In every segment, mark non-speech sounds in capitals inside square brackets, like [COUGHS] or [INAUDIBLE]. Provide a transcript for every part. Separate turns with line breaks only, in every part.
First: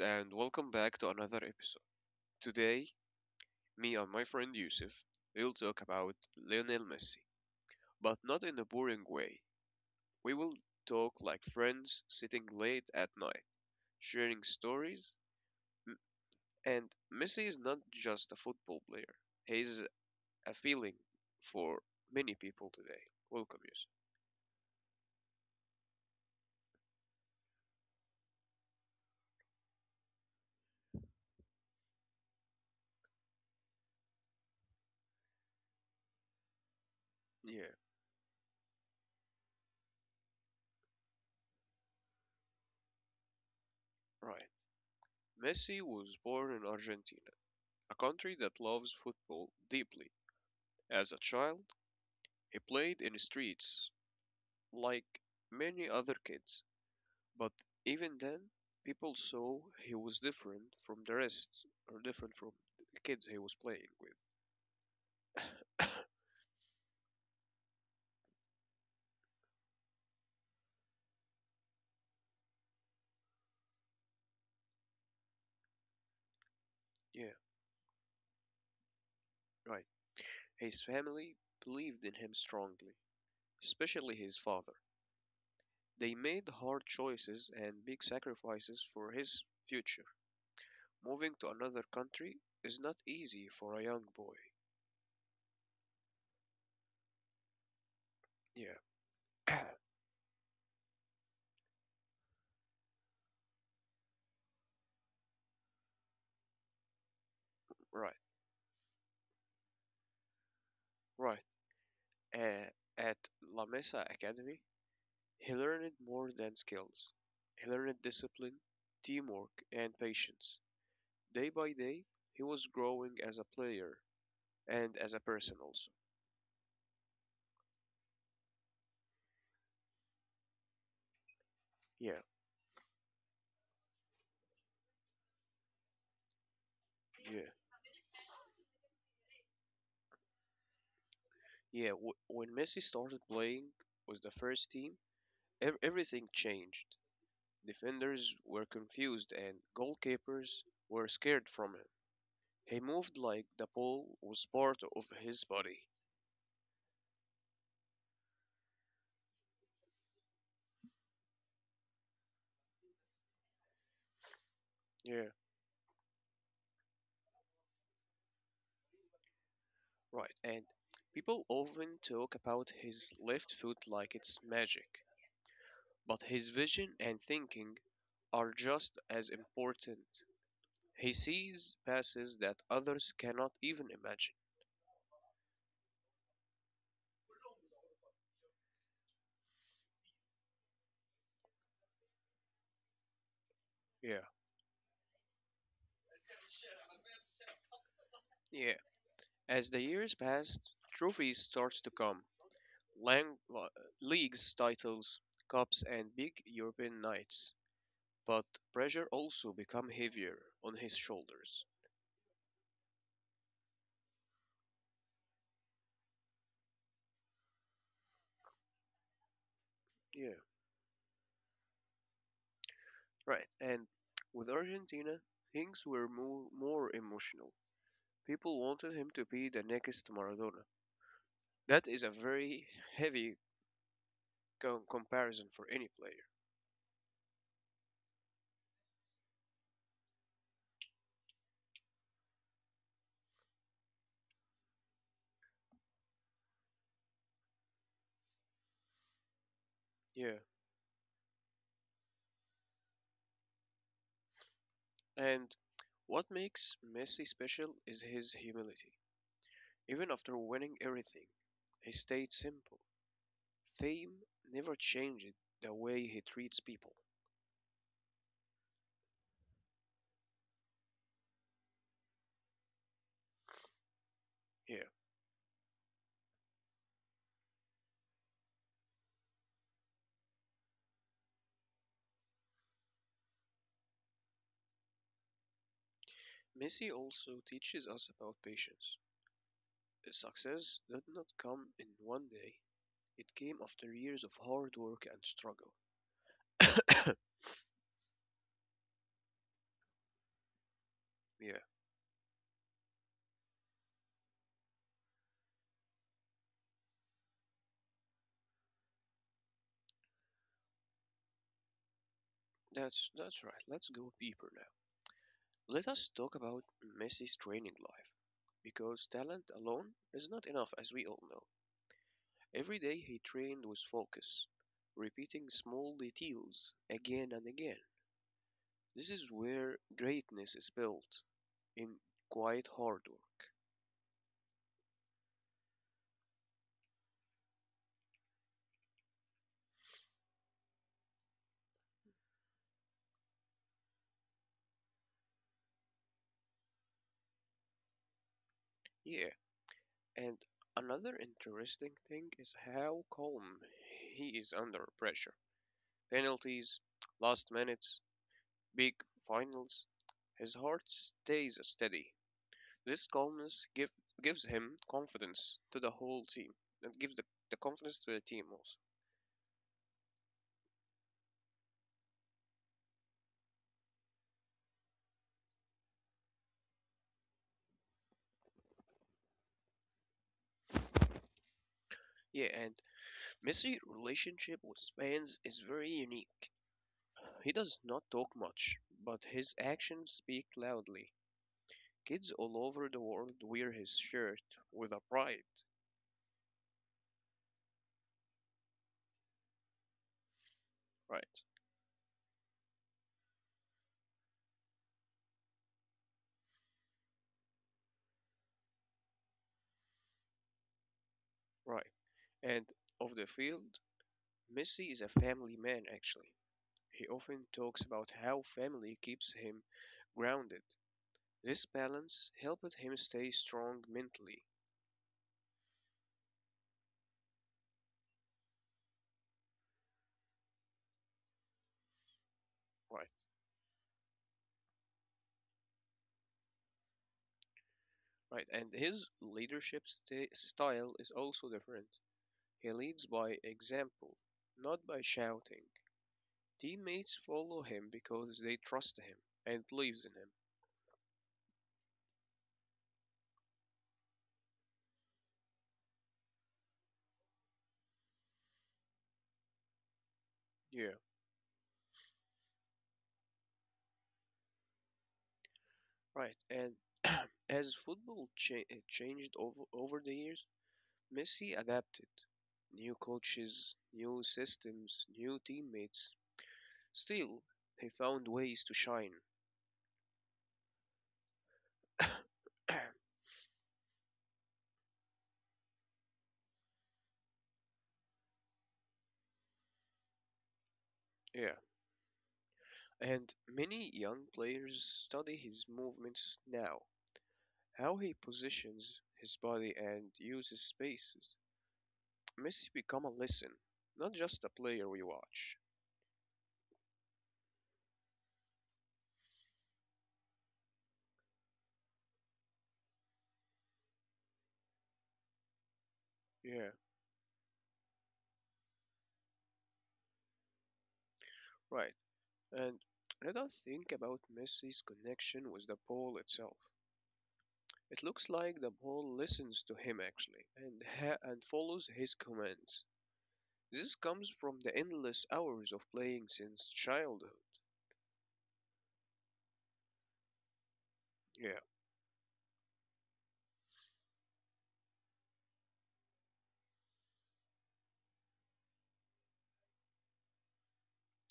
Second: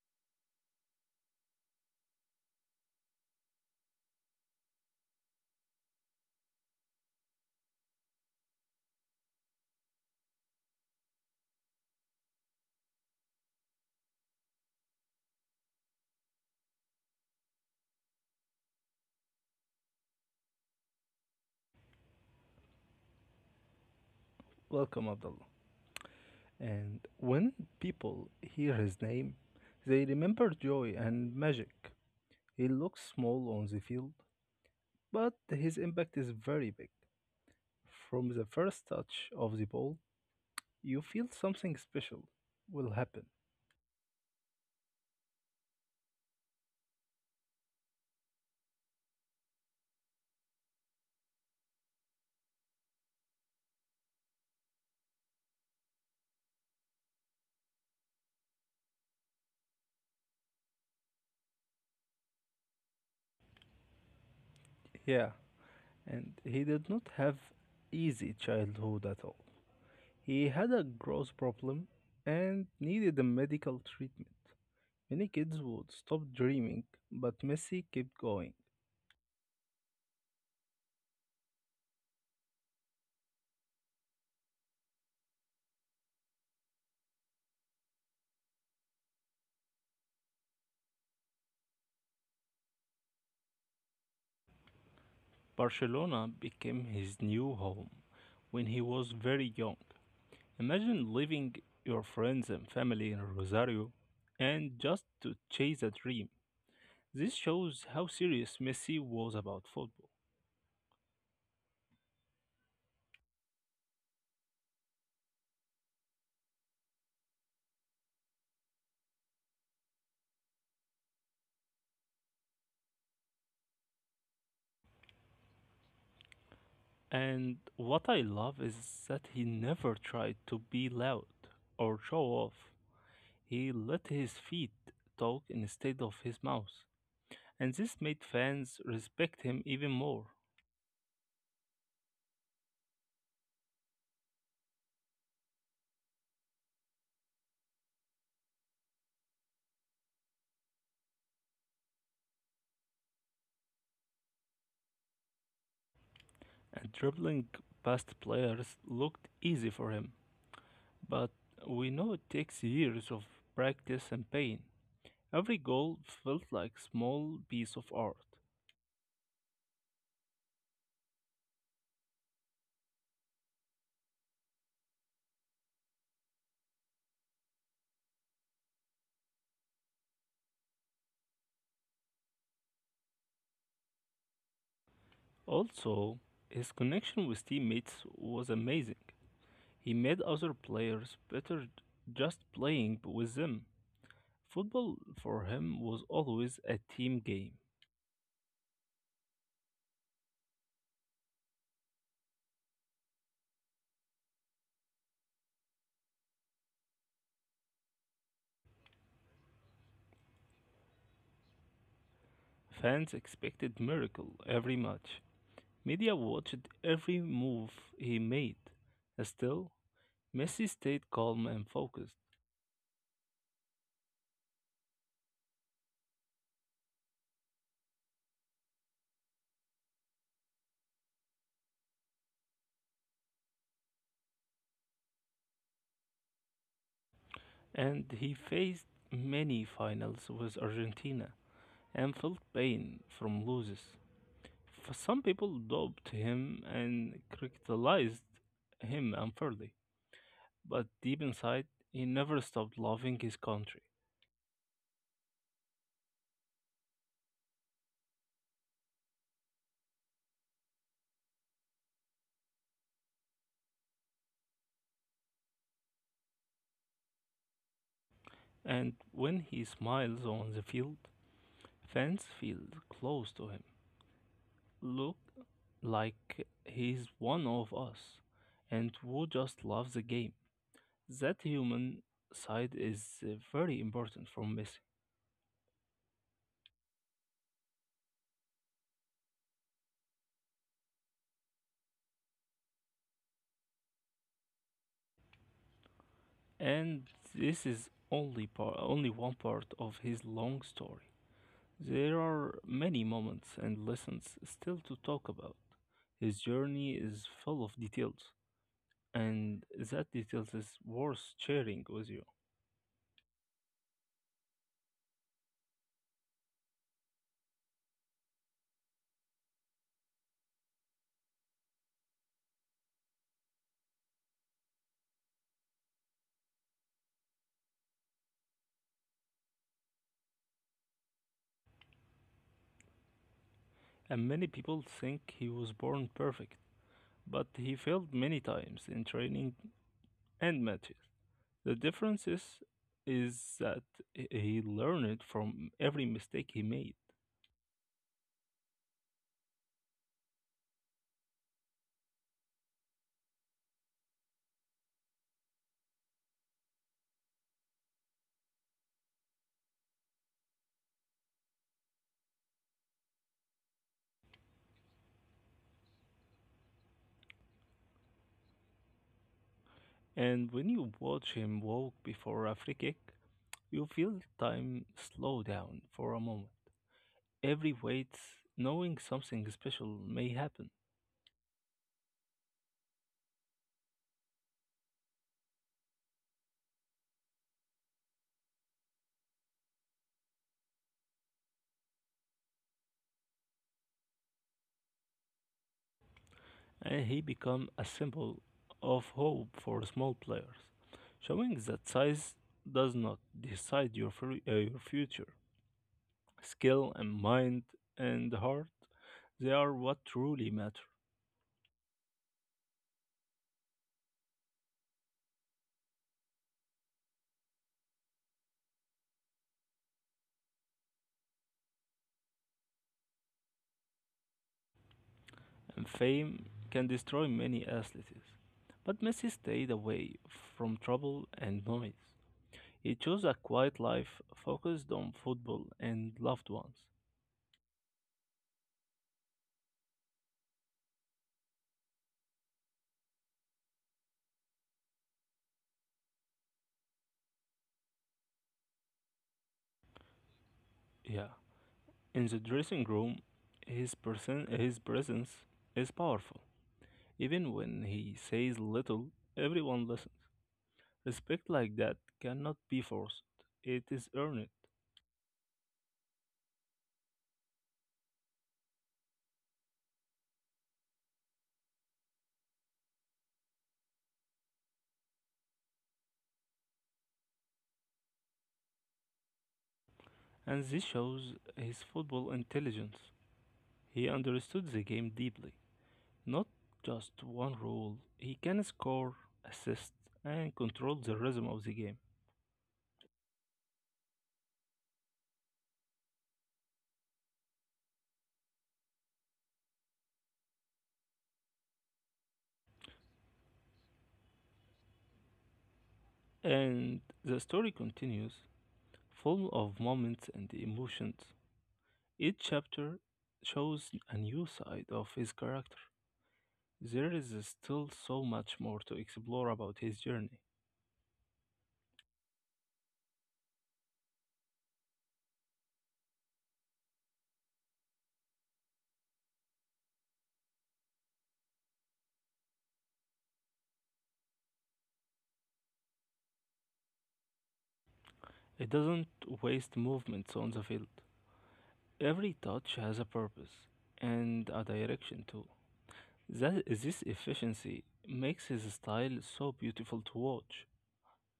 and welcome back to another episode. Today, me and my friend Yusuf will talk about Lionel Messi, but not in a boring way. We will talk like friends sitting late at night, sharing stories. M- And Messi is not just a football player, he's a feeling for many people today. Welcome, Yusuf.
Welcome, Abdullah. And when people hear his name, they remember joy and magic. He looks small on the field, but his impact is very big.
Yeah,
From the first touch of the ball, you feel something special will happen.
right. Messi was born in Argentina, a country that loves football deeply. As a child, he played in the streets like many other kids, but even then, people saw he was different from the rest, or different from the kids he was playing with.
Yeah, and he did not have easy childhood at all. He had a gross problem and needed a medical treatment. Many kids would stop dreaming,
[COUGHS] Yeah,
but Messi kept going.
right. His family believed in him strongly, especially his father. They made hard choices and big sacrifices for his future. Moving to another country is not easy for a young boy.
Barcelona became his new home when he
Yeah,
was very young. Imagine leaving your friends and family in Rosario and just to chase a dream. This shows how
right,
serious Messi was about football.
right. Uh, at La Mesa Academy, he learned more than skills. He learned discipline, teamwork, and patience. Day by day, he was growing as a player and as a person also.
And what I love is that he never tried to be loud or show
Yeah,
off. He let his feet talk instead of his mouth.
yeah,
And this made fans respect him even more.
yeah. When Messi started playing with the first team, everything changed. Defenders were confused and goalkeepers were scared from him. He moved like the ball was part of his body.
And Dribbling past players looked easy for him, but we know it takes years of practice and pain.
Yeah,
Every goal felt like small piece of art.
right. And people often talk about his left foot like it's magic. But his vision and thinking are just as important. He sees passes that others cannot even imagine.
Also, his connection with teammates was amazing. He made other players better just playing with them.
Yeah,
Football for him was always a team game.
yeah. As the years passed, trophies starts to come. Lang- la- Leagues, titles, cups, and big European nights. But pressure also become heavier on his shoulders.
Fans expected miracle every match. Media watched every move he made. Still,
Yeah,
Messi stayed calm and focused,
right. And with Argentina, things were more emotional. People wanted him to be the next Maradona. That is a very heavy comparison for any player.
and he faced many finals with Argentina and felt pain from losses. Some people doubted him and criticized him unfairly,
Yeah.
but deep inside, he never stopped loving his country.
And what makes Messi special is his humility. Even after winning everything, he stayed simple. Fame never changed the way he treats people.
And when he smiles on the field, fans feel close to him,
Yeah.
look like he's one of us, and who just loves the game. That human side is very important from Messi,
Messi also teaches us about patience. Success did not come in one day. It came after years of hard work and struggle.
and this is only part, only one part of his long story.
[COUGHS] Yeah,
There are many moments and lessons still to talk about. His journey is full of details, and that details is worth sharing with you.
that's right. Let's go deeper now. Let us talk about Messi's training life, because talent alone is not enough, as we all know. Every day he trained with focus, repeating small details again and again. This is where greatness is built in quiet hard work.
And many people think he was born perfect, but he failed many times in training and matches. The difference is, is that he learned from every mistake he made.
Yeah, and another interesting thing is how calm he is under pressure. Penalties, last minutes, big finals, his heart stays steady. This calmness gives him confidence to the whole team. It gives the confidence to the team also.
And when you watch him walk before a free kick, you feel time slow down for a moment. Every wait, knowing something special may happen,
Yeah, and Messi's relationship with fans is very unique. He does not talk much, but his actions speak loudly. Kids all over the world wear his shirt with a pride.
and he become a symbol of hope for small players, showing
Right,
that size does not decide your future. Skill and mind and heart, they are what truly matter.
right. And off the field, Messi is a family man actually. He often talks about how family keeps him grounded. This balance helped him stay strong mentally.
And fame can destroy many athletes. But Messi stayed away from trouble and noise. He chose
Right,
a quiet life focused on football and loved ones.
right. And his leadership style is also different. He leads by example, not by shouting. Teammates follow him because they trust him and believes in him.
Yeah. In the dressing room, his presence is powerful. Even when he says little, everyone listens.
Yeah,
Respect like that cannot be forced, it is earned.
right. And [CLEARS THROAT] as football changed over the years, Messi adapted. New coaches, new systems, new teammates. Still, he found ways to shine.
And this shows his
[CLEARS THROAT]
football intelligence.
[COUGHS]
He understood the game deeply. Not just one role. He can score, assist, and control the rhythm of
Yeah,
the game.
and many young players study his movements now, how he positions his body and uses spaces. Messi become a lesson, not just a player we watch.
And the story continues, full of moments and emotions. Each chapter shows a new side of his character.
Yeah,
There is still so much more to explore about his journey.
right. And let us think about Messi's connection with the ball itself. It looks like the ball listens to him actually and follows his commands. This comes from the endless hours of playing since childhood.
It doesn't waste movements on the field.
Yeah,
Every touch has a purpose and a direction too. This efficiency makes his style so beautiful to watch.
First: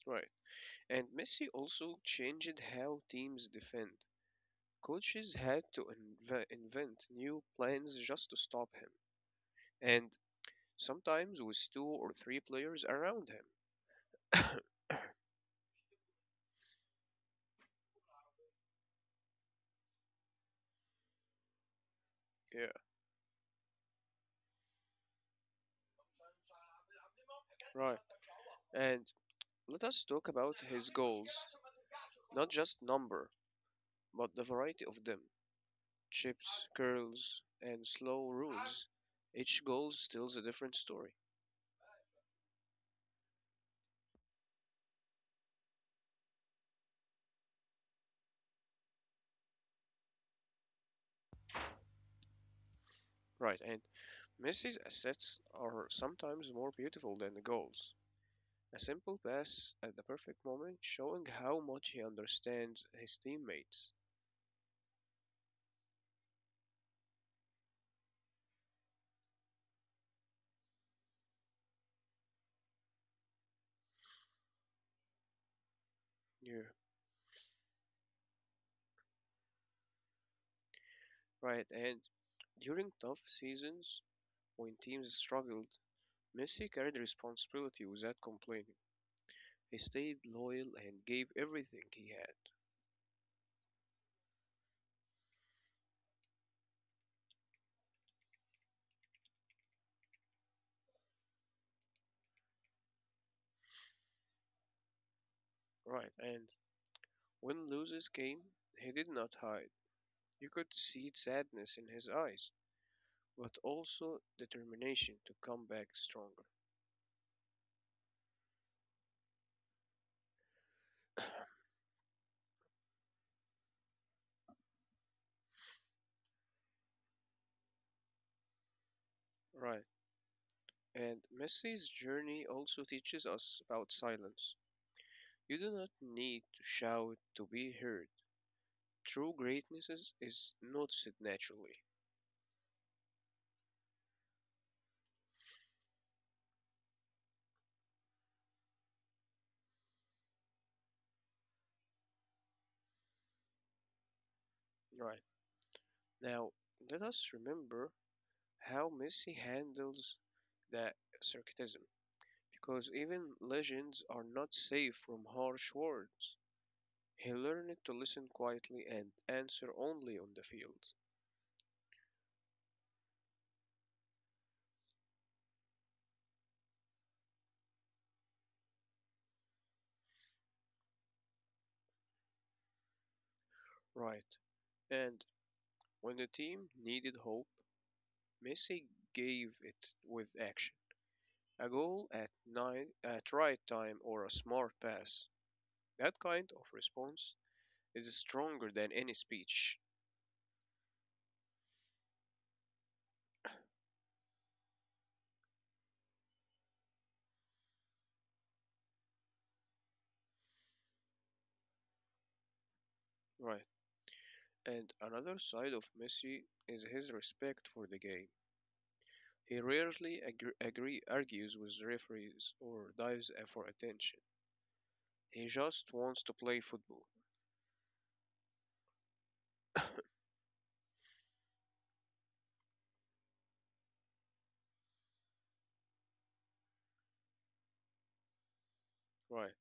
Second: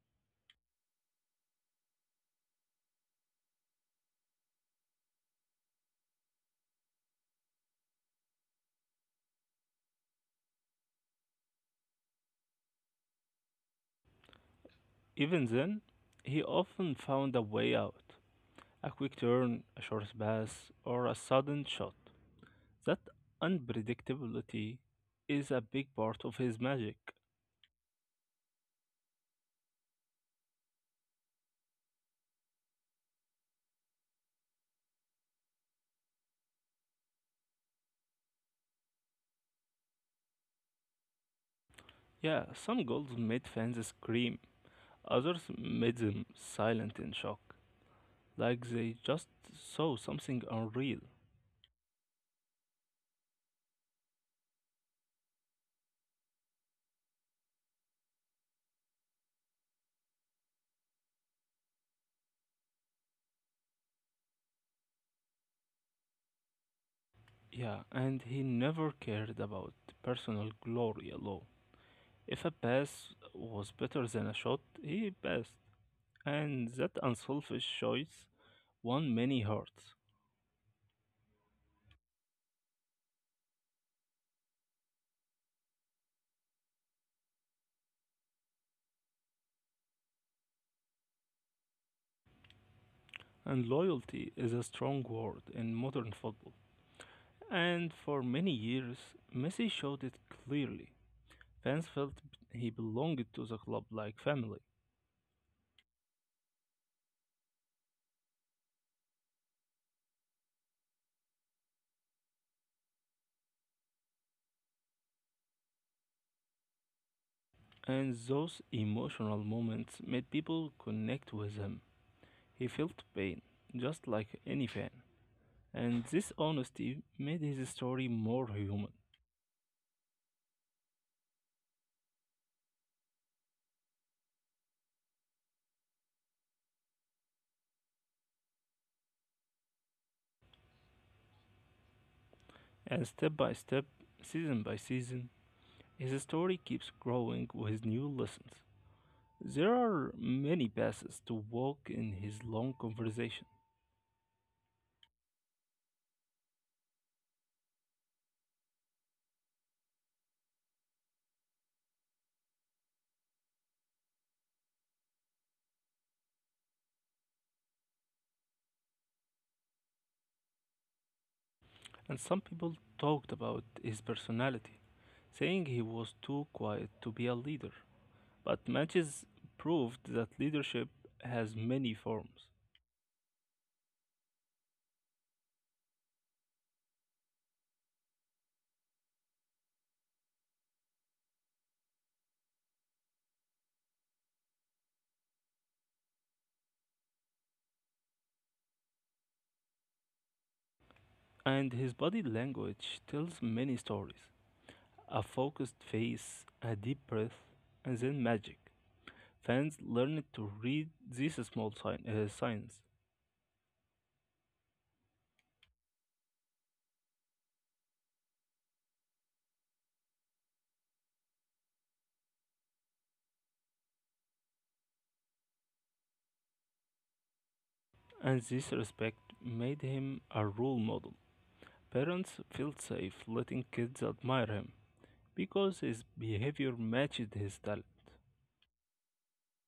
right. And Messi also changed how teams defend. Coaches had to invent new plans just to stop him, and sometimes with two or three players around him. [COUGHS]
Even then, he often found a way out, a quick turn, a short pass, or a sudden shot.
Yeah,
That unpredictability is a big part of his magic.
right. And let us talk about his goals. Not just number, but the variety of them. Chips, curls, and slow rules. Each goal tells a different story.
Yeah, some goals made fans scream, others made them silent in shock, like they just saw something unreal.
Right, and Messi's assists are sometimes more beautiful than the goals. A simple pass at the perfect moment showing how much he understands his teammates.
Yeah, and he never cared about personal glory alone. If a pass was better than a shot, he passed.
Yeah,
And that unselfish choice won many hearts.
right. And during tough seasons, when teams struggled, Messi carried responsibility without complaining. He stayed loyal and gave everything he had.
And loyalty is a strong word in modern football. And for many years, Messi showed it clearly. Fans felt he belonged to the club like family.
Right. And when losses came, he did not hide. You could see sadness in his eyes, but also determination to come back stronger.
And those emotional moments made people connect with
[COUGHS]
him. He felt pain, just like any fan. And this honesty made his story more human.
Right. And Messi's journey also teaches us about silence. You do not need to shout to be heard. True greatness is noticed naturally.
And step by step, season by season, his story keeps growing with new lessons. There are many paths to walk in his long conversation,
Right. Now, let us remember how Messi handles that sarcasm. Because even legends are not safe from harsh words. He learned to listen quietly and answer only on the field.
and some people talked about his personality, saying he was too quiet to be a leader. But matches proved that leadership has many forms,
Right. And when the team needed hope, Messi gave it with action. A goal at right time or a smart pass. That kind of response is stronger than any speech.
and his body language tells many stories. A focused face, a deep breath, and then magic. Fans learned to read these small signs
Right. And another side of Messi is his respect for the game. He rarely argues with referees or dives for attention. He just wants to play football.
and this respect made him a role model. Parents felt safe letting kids admire him because his behavior matched his talent.
Right.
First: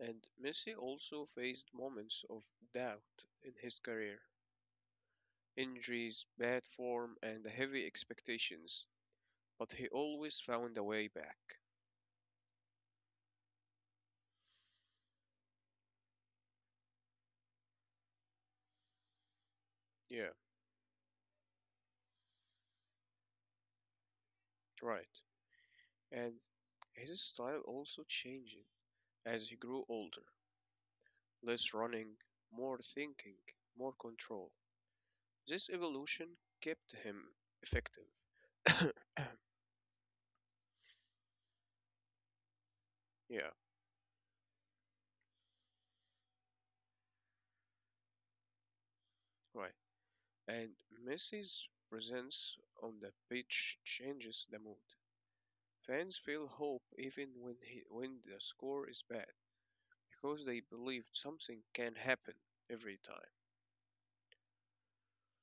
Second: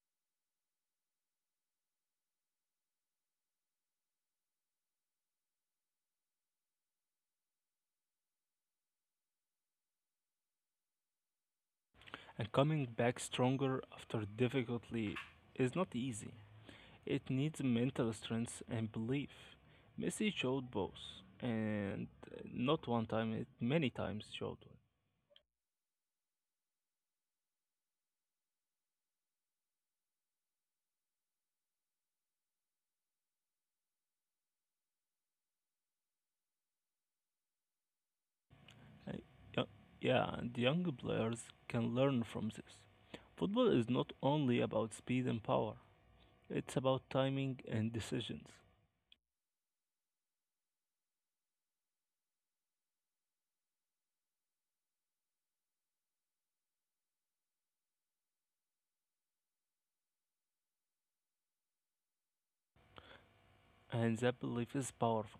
And Messi also faced moments of doubt in his career. Injuries, bad form, and heavy expectations but he always found a way back.
And coming back stronger after difficulty is not easy. It needs mental strength and belief.
Yeah,
Messi showed both, and not one time, it many times showed
right. And his style also changed as he grew older. Less running, more thinking, more control. This evolution kept him effective.
one. Uh, Yeah, and young players can learn from this.
[COUGHS] Yeah,
Football is not only about speed and power, it's about timing and decisions,
right. And Messi's presence on the pitch changes the mood. Fans feel hope even when when the score is bad because they believe something can happen every time.
and that belief is powerful.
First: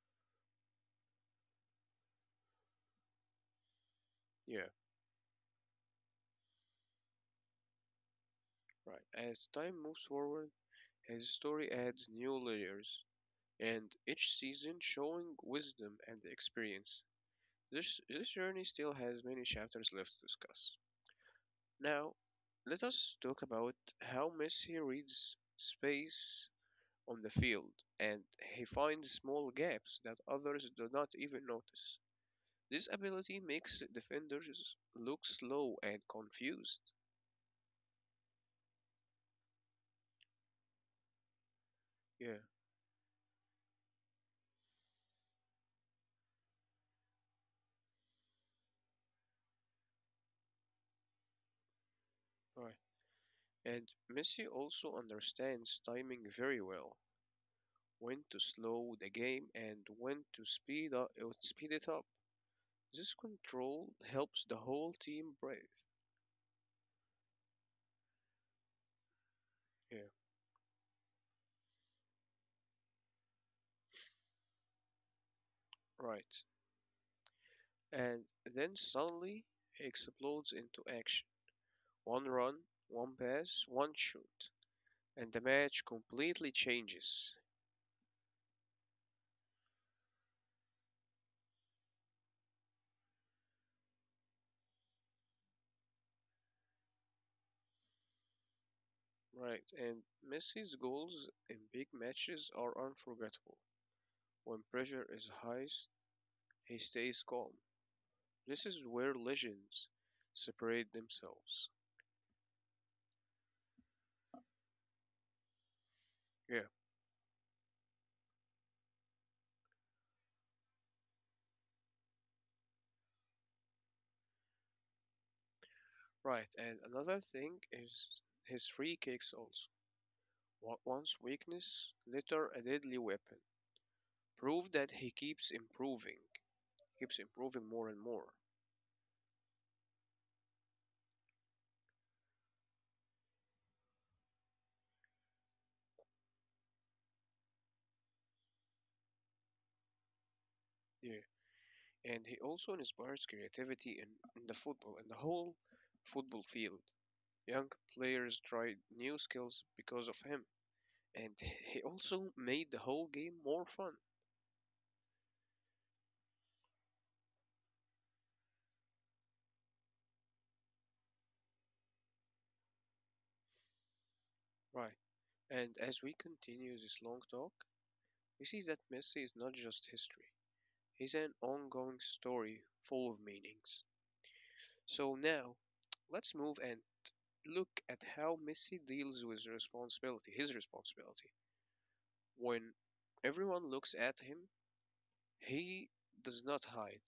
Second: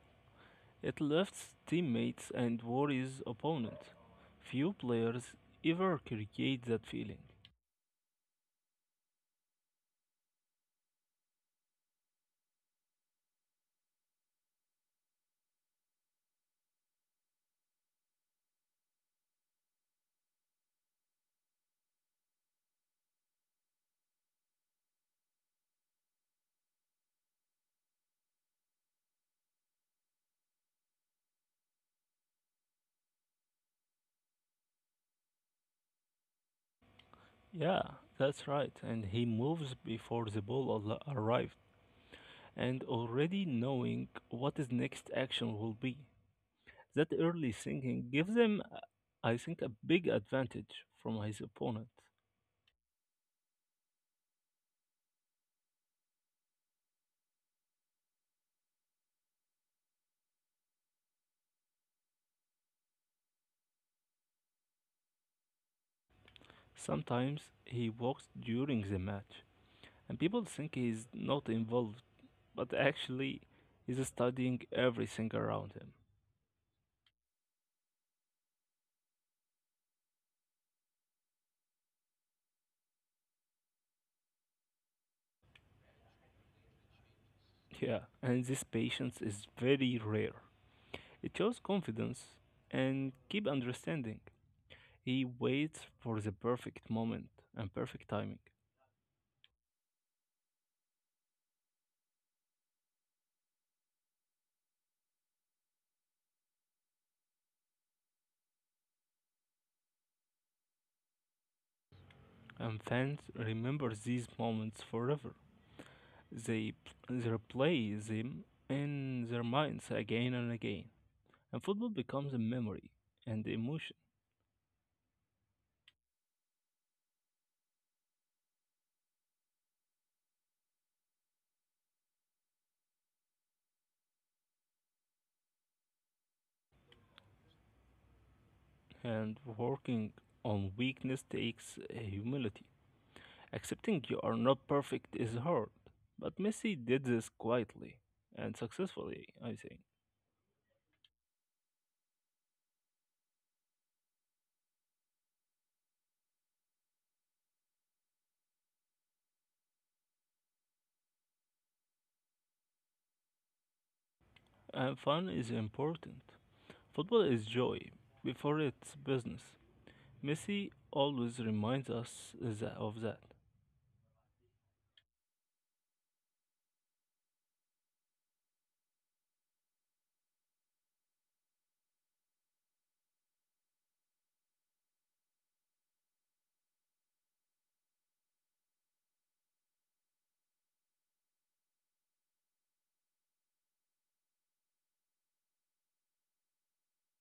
It lifts teammates and worries opponents.
Yeah,
Few players ever create that feeling.
right. As time moves forward, his story adds new layers, and each season showing wisdom and experience. This journey still has many chapters left to discuss. Now, let us talk about how Messi reads space on the field and he finds small gaps that others do not even notice. This ability makes defenders look slow and confused.
Yeah, that's right, and he moves before the ball arrived,
Yeah,
and already knowing what his next action will be. That early thinking gives him, I think, a big advantage from his opponent.
right. And Messi also understands timing very well, when to slow the game, and when to speed it up. This control helps the whole team breathe.
Sometimes he walks during the match,
Yeah,
and people think he's not involved, but actually is studying everything around him.
right. And then suddenly explodes into action. One run, one pass, one shoot, and the match completely changes.
Yeah, and this patience is very rare. It shows confidence and keep understanding. He waits for the perfect moment and perfect timing.
Right, and Messi's goals in big matches are unforgettable. When pressure is highest, he stays calm. This is where legends separate themselves.
And fans remember these moments forever. They,
Yeah,
they replay them in their minds again and again. And football becomes a memory and emotion.
right, and another thing is his free kicks also. Once weakness, later a deadly weapon. Prove that he keeps improving more and more.
And working on weakness takes humility. Accepting you are not perfect is hard, but Messi did this quietly and successfully, I think.
Yeah, and he also inspires creativity in the whole football field. Young players tried new skills because of him, and [LAUGHS] he also made the whole game more fun.
And fun is important. Football is joy before it's business. Messi always reminds us of that.
Right, and as we continue this long talk, we see that Messi is not just history, is an ongoing story full of meanings. So now, let's move and look at how Messi deals with responsibility, his responsibility. When everyone looks at him, he does not hide.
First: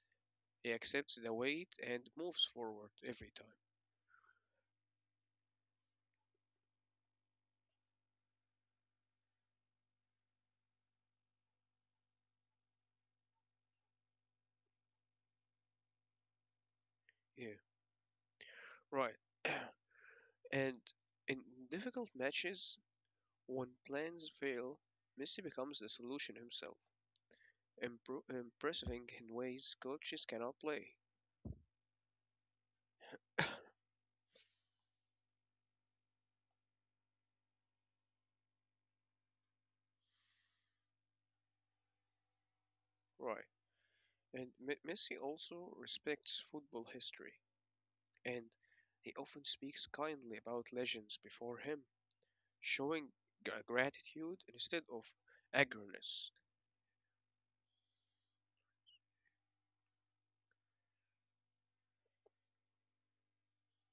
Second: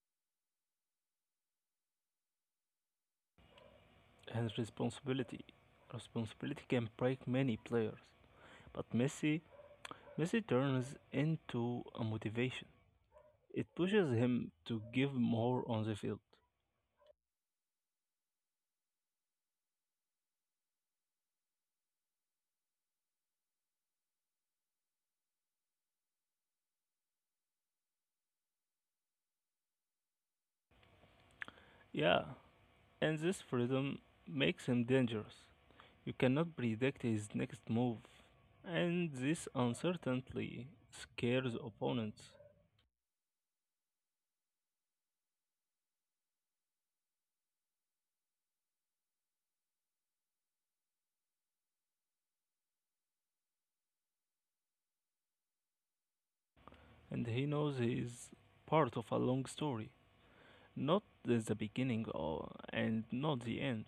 He accepts the weight and moves forward every time.
And responsibility. Responsibility can break many players, but Messi turns into a motivation. It pushes him to give more on the field.
Yeah, right. [CLEARS THROAT] And in difficult matches, when plans fail, Messi becomes the solution himself, impressing in ways coaches cannot play.
Yeah, and this freedom makes him dangerous. You cannot predict his next move, and this uncertainty scares opponents.
Right. And Messi also respects football history, and he often speaks kindly about legends before him, showing gratitude instead of agroness.
And he knows he is part of a long story, not the beginning or, and not the end.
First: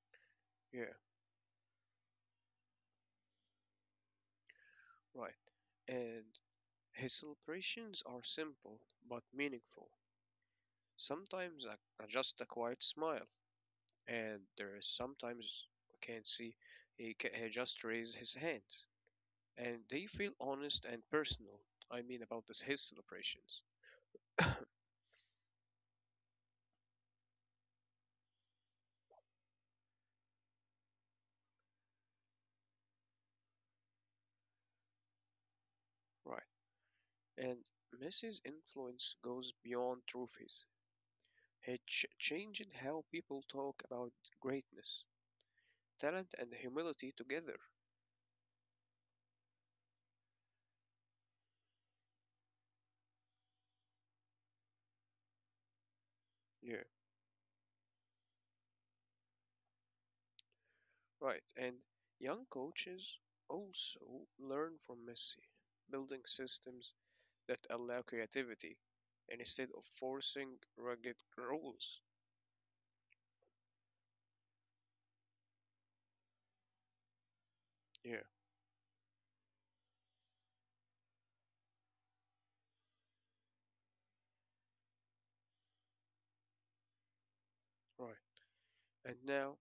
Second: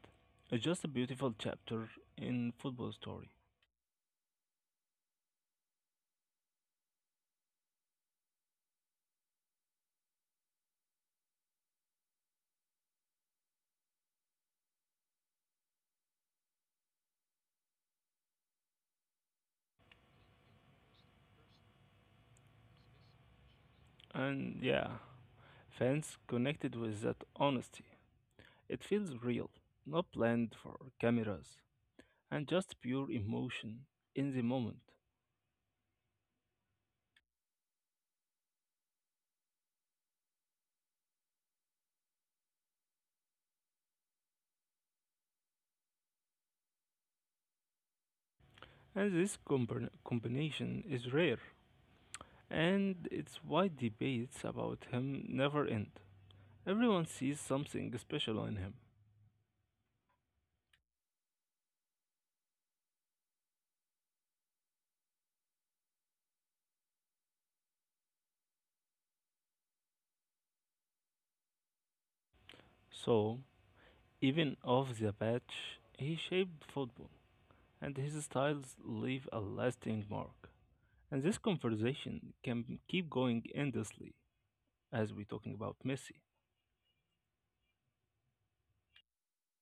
It's just
Yeah,
a beautiful chapter in football story.
right. And his celebrations are simple but meaningful. Sometimes just a quiet smile, and there is sometimes I can't see he just raise his hand, and they feel honest and personal. I mean about this his celebrations. [COUGHS]
And yeah, fans connected with that honesty. It feels real, not planned for cameras, and just pure emotion in the moment.
Right. And Messi's influence goes beyond trophies. He changed how people talk about greatness, talent, and humility together.
And this combination is rare and it's why debates about him never end.
Yeah,
Everyone sees something special in him.
right. And young coaches also learn from Messi, building systems that allow creativity and instead of forcing rugged rules.
So, even off the pitch, he shaped football, and
Yeah,
his styles leave a lasting mark. And this conversation can keep going endlessly as we're talking about Messi.
right. And now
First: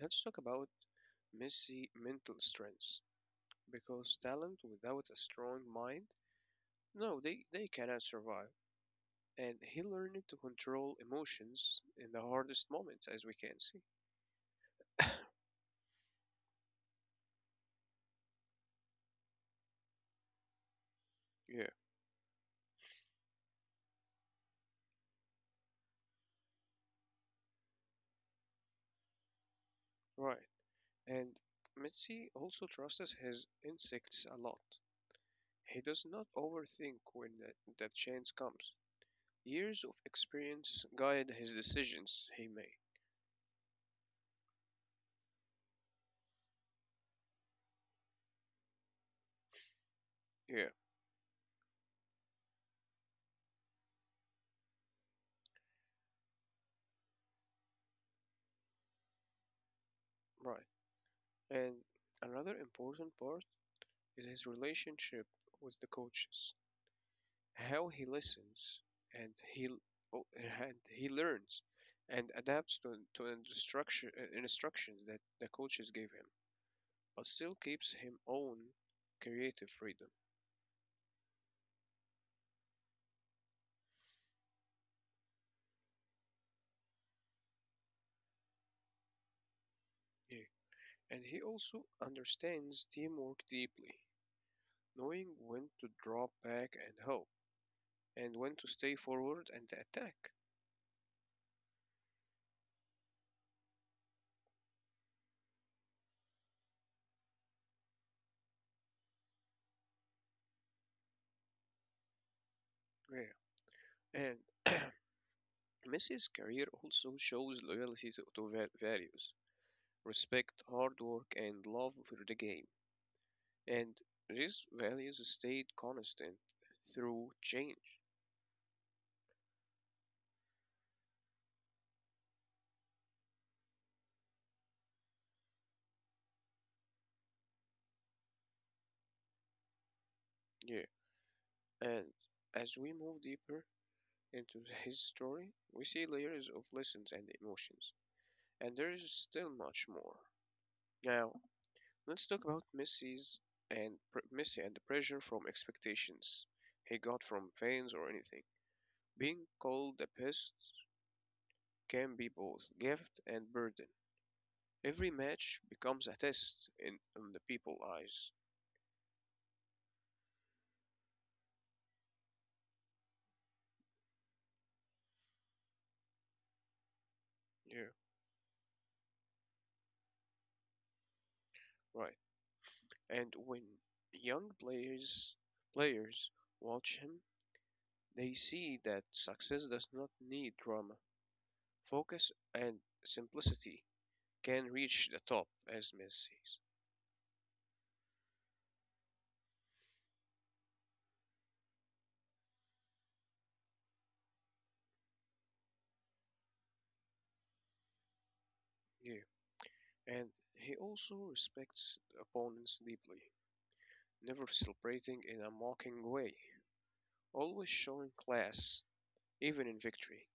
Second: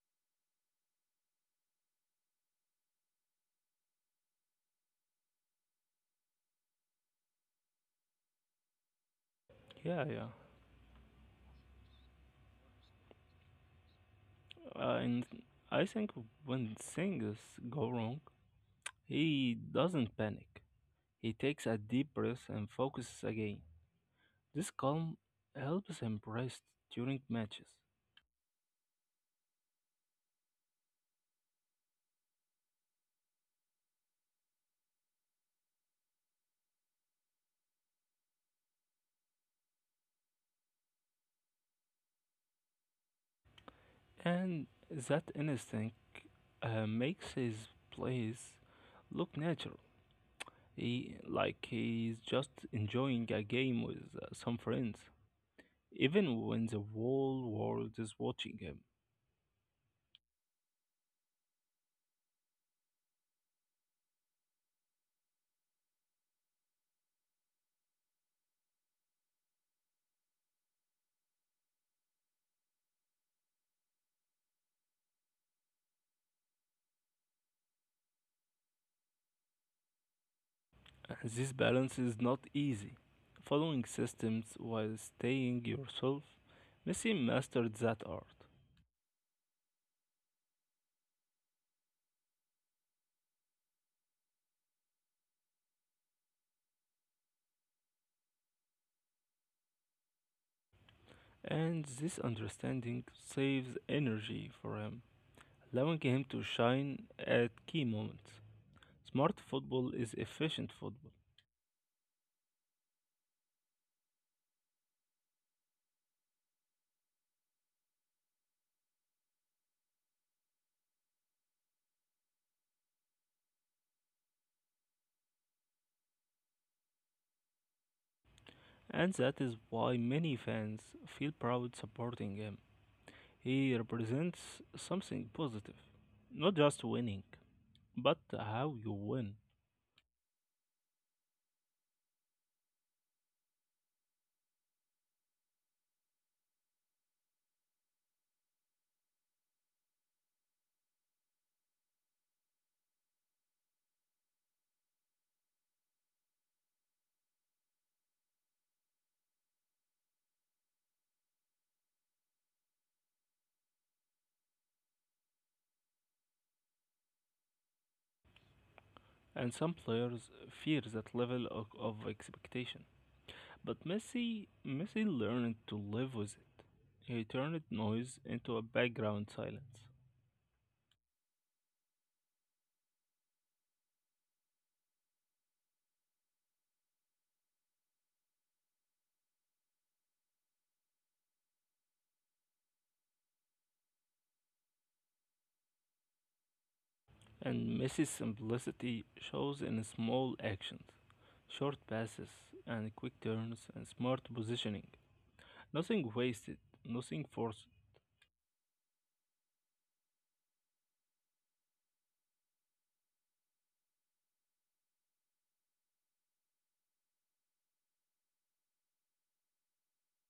let's talk about Messi mental strengths because talent without a strong mind, no, they cannot survive. And he
Yeah,
learned
yeah.
to control emotions in the hardest moments, as we can see.
And I think when things go wrong, he doesn't panic. He takes
Yeah,
a deep breath and focuses again. This calm helps him rest during matches,
right. And Mitzi also trusts his instincts a lot. He does not overthink when that chance comes. Years of experience guide his decisions he made.
and that instinct makes his plays look natural.
Yeah,
He like he's just enjoying a game with some friends, even when the whole world is watching him.
right. And another important part is his relationship with the coaches, how he listens and he l- o- and he learns and adapts to instructions that the coaches gave him, but still keeps him own creative freedom.
This balance is not easy. Following systems while staying yourself, Messi mastered that art,
Yeah. And he also understands teamwork deeply, knowing when to drop back and help, and when to stay forward and attack.
and this understanding saves energy for him allowing him to shine at key moments. Smart football is efficient football,
Yeah. And [CLEARS THROAT] Messi's career also shows loyalty to values, respect, hard work, and love for the game. And these values stayed constant through change.
and that is why many fans feel proud supporting him. He represents something positive, not just winning, but how you win.
Yeah, and as we move deeper into his story, we see layers of lessons and emotions, and there is still much more. Now, let's talk about and Missy and the pressure from expectations he got from fans or anything. Being called a pest can be both gift and burden. Every match becomes a test in the people's eyes.
And some players fear that level of expectation. But Messi learned to live with it. He turned
Yeah,
noise into a background silence.
right. And when young players watch him, they see that success does not need drama. Focus and simplicity can reach the top, as Messi says.
And Messi's simplicity shows in small actions. Short passes and quick turns and smart positioning. Nothing wasted, nothing forced.
Yeah. And he also respects opponents deeply, never celebrating in a mocking way, always showing class, even in victory.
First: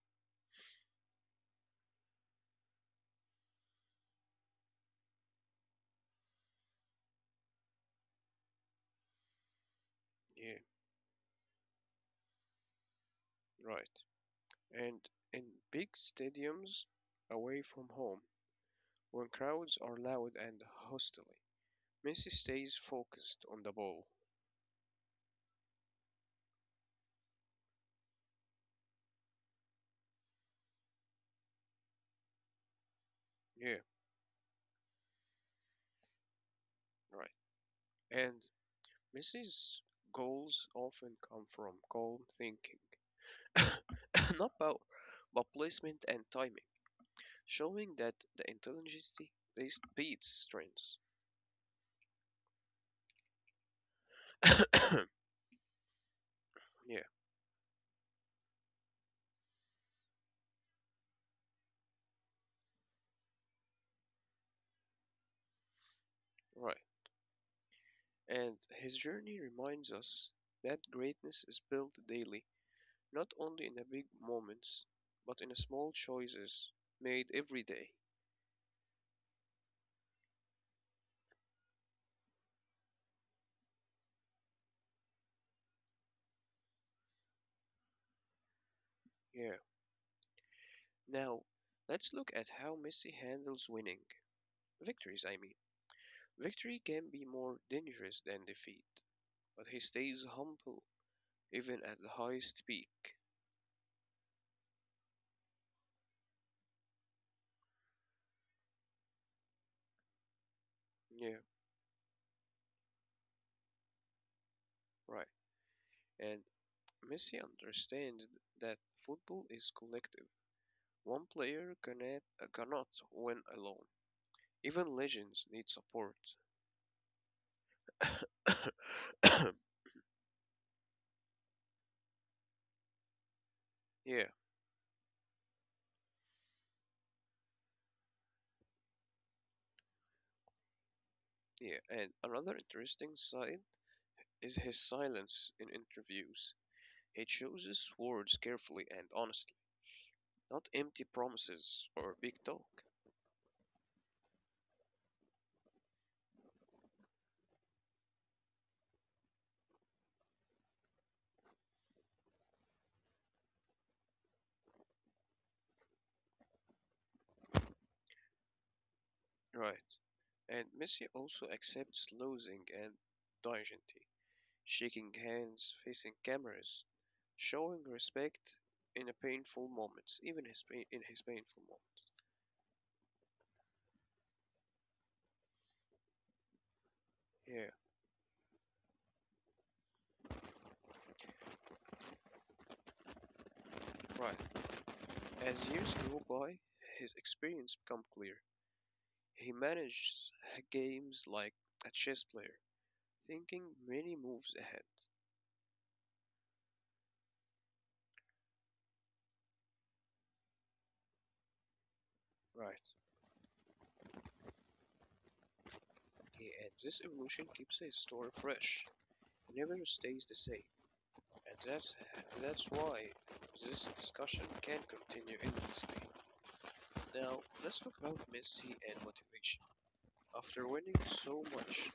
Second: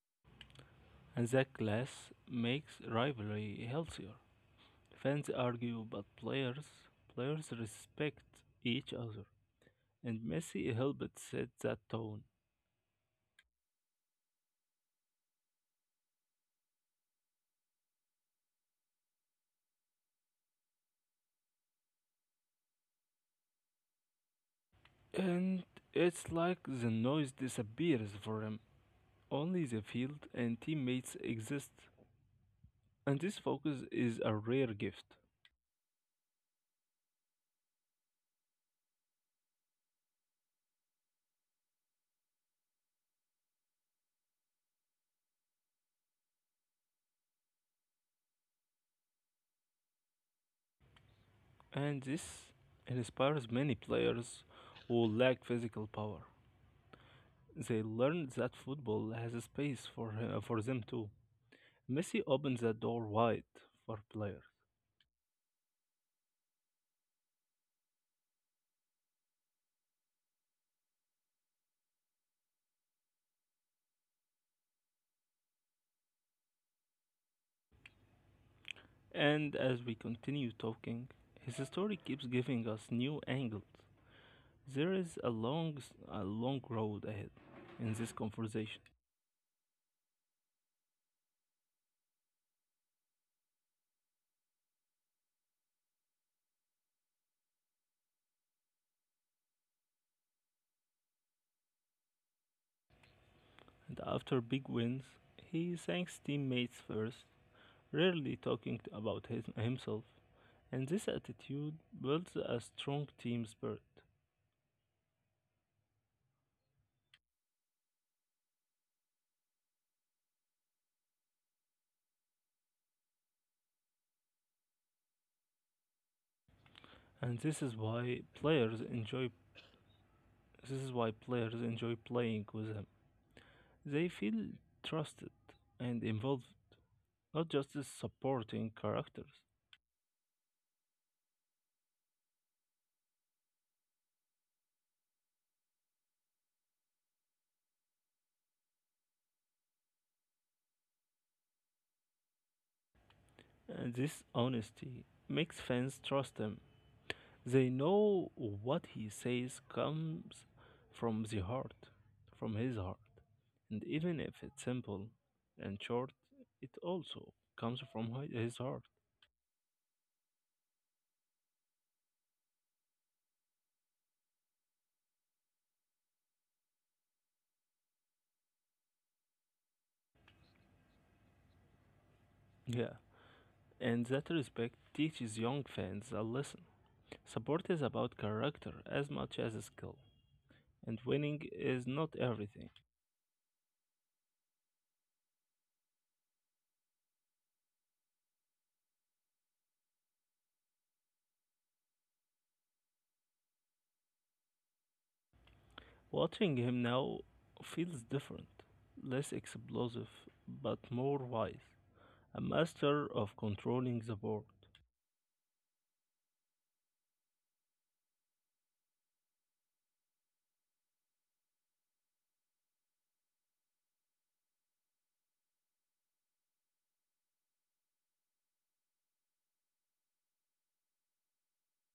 And that class makes rivalry healthier. Fans argue, but players respect each other. And
Yeah,
Messi helped set that tone.
right. And in big stadiums away from home, when crowds are loud and hostile, Messi stays focused on the ball.
And it's like the noise disappears for him. Only the field and teammates exist. And this
Yeah,
focus is a rare gift.
right. And Messi's goals often come from calm thinking, [COUGHS] not power, but placement and timing, showing that the intelligence beats strength.
And this inspires many players who lack physical power.
[COUGHS] yeah,
They learn that football has a space for them too. Messi opens the door wide for players.
right. And his journey reminds us that greatness is built daily, not only in the big moments, but in the small choices made every day.
And as we continue talking, his story keeps giving us new angles. There is a long road ahead in this conversation.
Yeah. Now, let's look at how Messi handles winning. Victories, I mean. Victory can be more dangerous than defeat, but he stays humble even at the highest peak.
And after big wins, he thanks teammates first, rarely talking about himself. And this
Yeah,
attitude builds a strong team spirit.
right. And Messi understands that football is collective. One player cannot, cannot win alone. Even legends need support.
And this is why players enjoy
[COUGHS]
this is why players enjoy playing with him. They
yeah,
feel trusted and involved, not just as supporting characters.
yeah. And another interesting side is his silence in interviews. It chooses words carefully and honestly, not empty promises or big talk.
And this honesty makes fans trust him. They know what he says comes from the heart, from his heart. And even if it's simple and short, it also comes from his heart.
Right. And Messi also accepts losing and dignity, shaking hands, facing cameras, showing respect in a painful moments, even his pain, in his painful moment.
Yeah, in that respect, teaches young fans a lesson. Support is about character as much as skill, and winning is not everything.
Yeah, right. As years go by, his experience become clear. He manages games like a chess player, thinking many moves ahead.
Watching him now feels different, less explosive, but more wise. A
Right.
master of controlling the board.
And this evolution keeps the story fresh. It never stays the same, and that's why this discussion can continue endlessly. Now, let's talk about Messi and motivation. After winning so much,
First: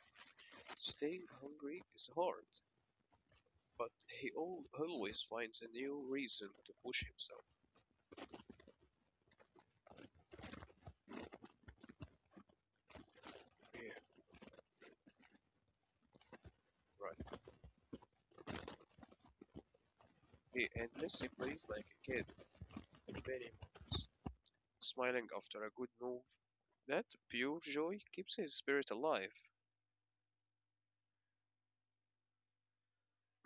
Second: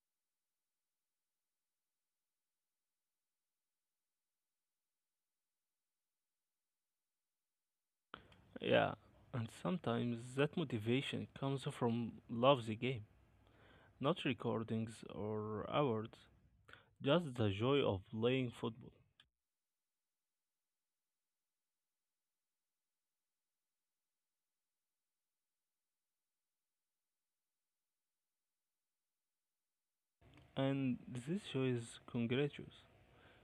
staying hungry is hard, but he always finds a new reason to push himself.
Yeah, and sometimes that motivation comes from love the game,
Yeah,
not recordings or awards, just the
right.
joy of playing football.
And Messi plays like a kid in many moments, smiling after a good move. That pure joy keeps his spirit alive.
And this joy is contagious.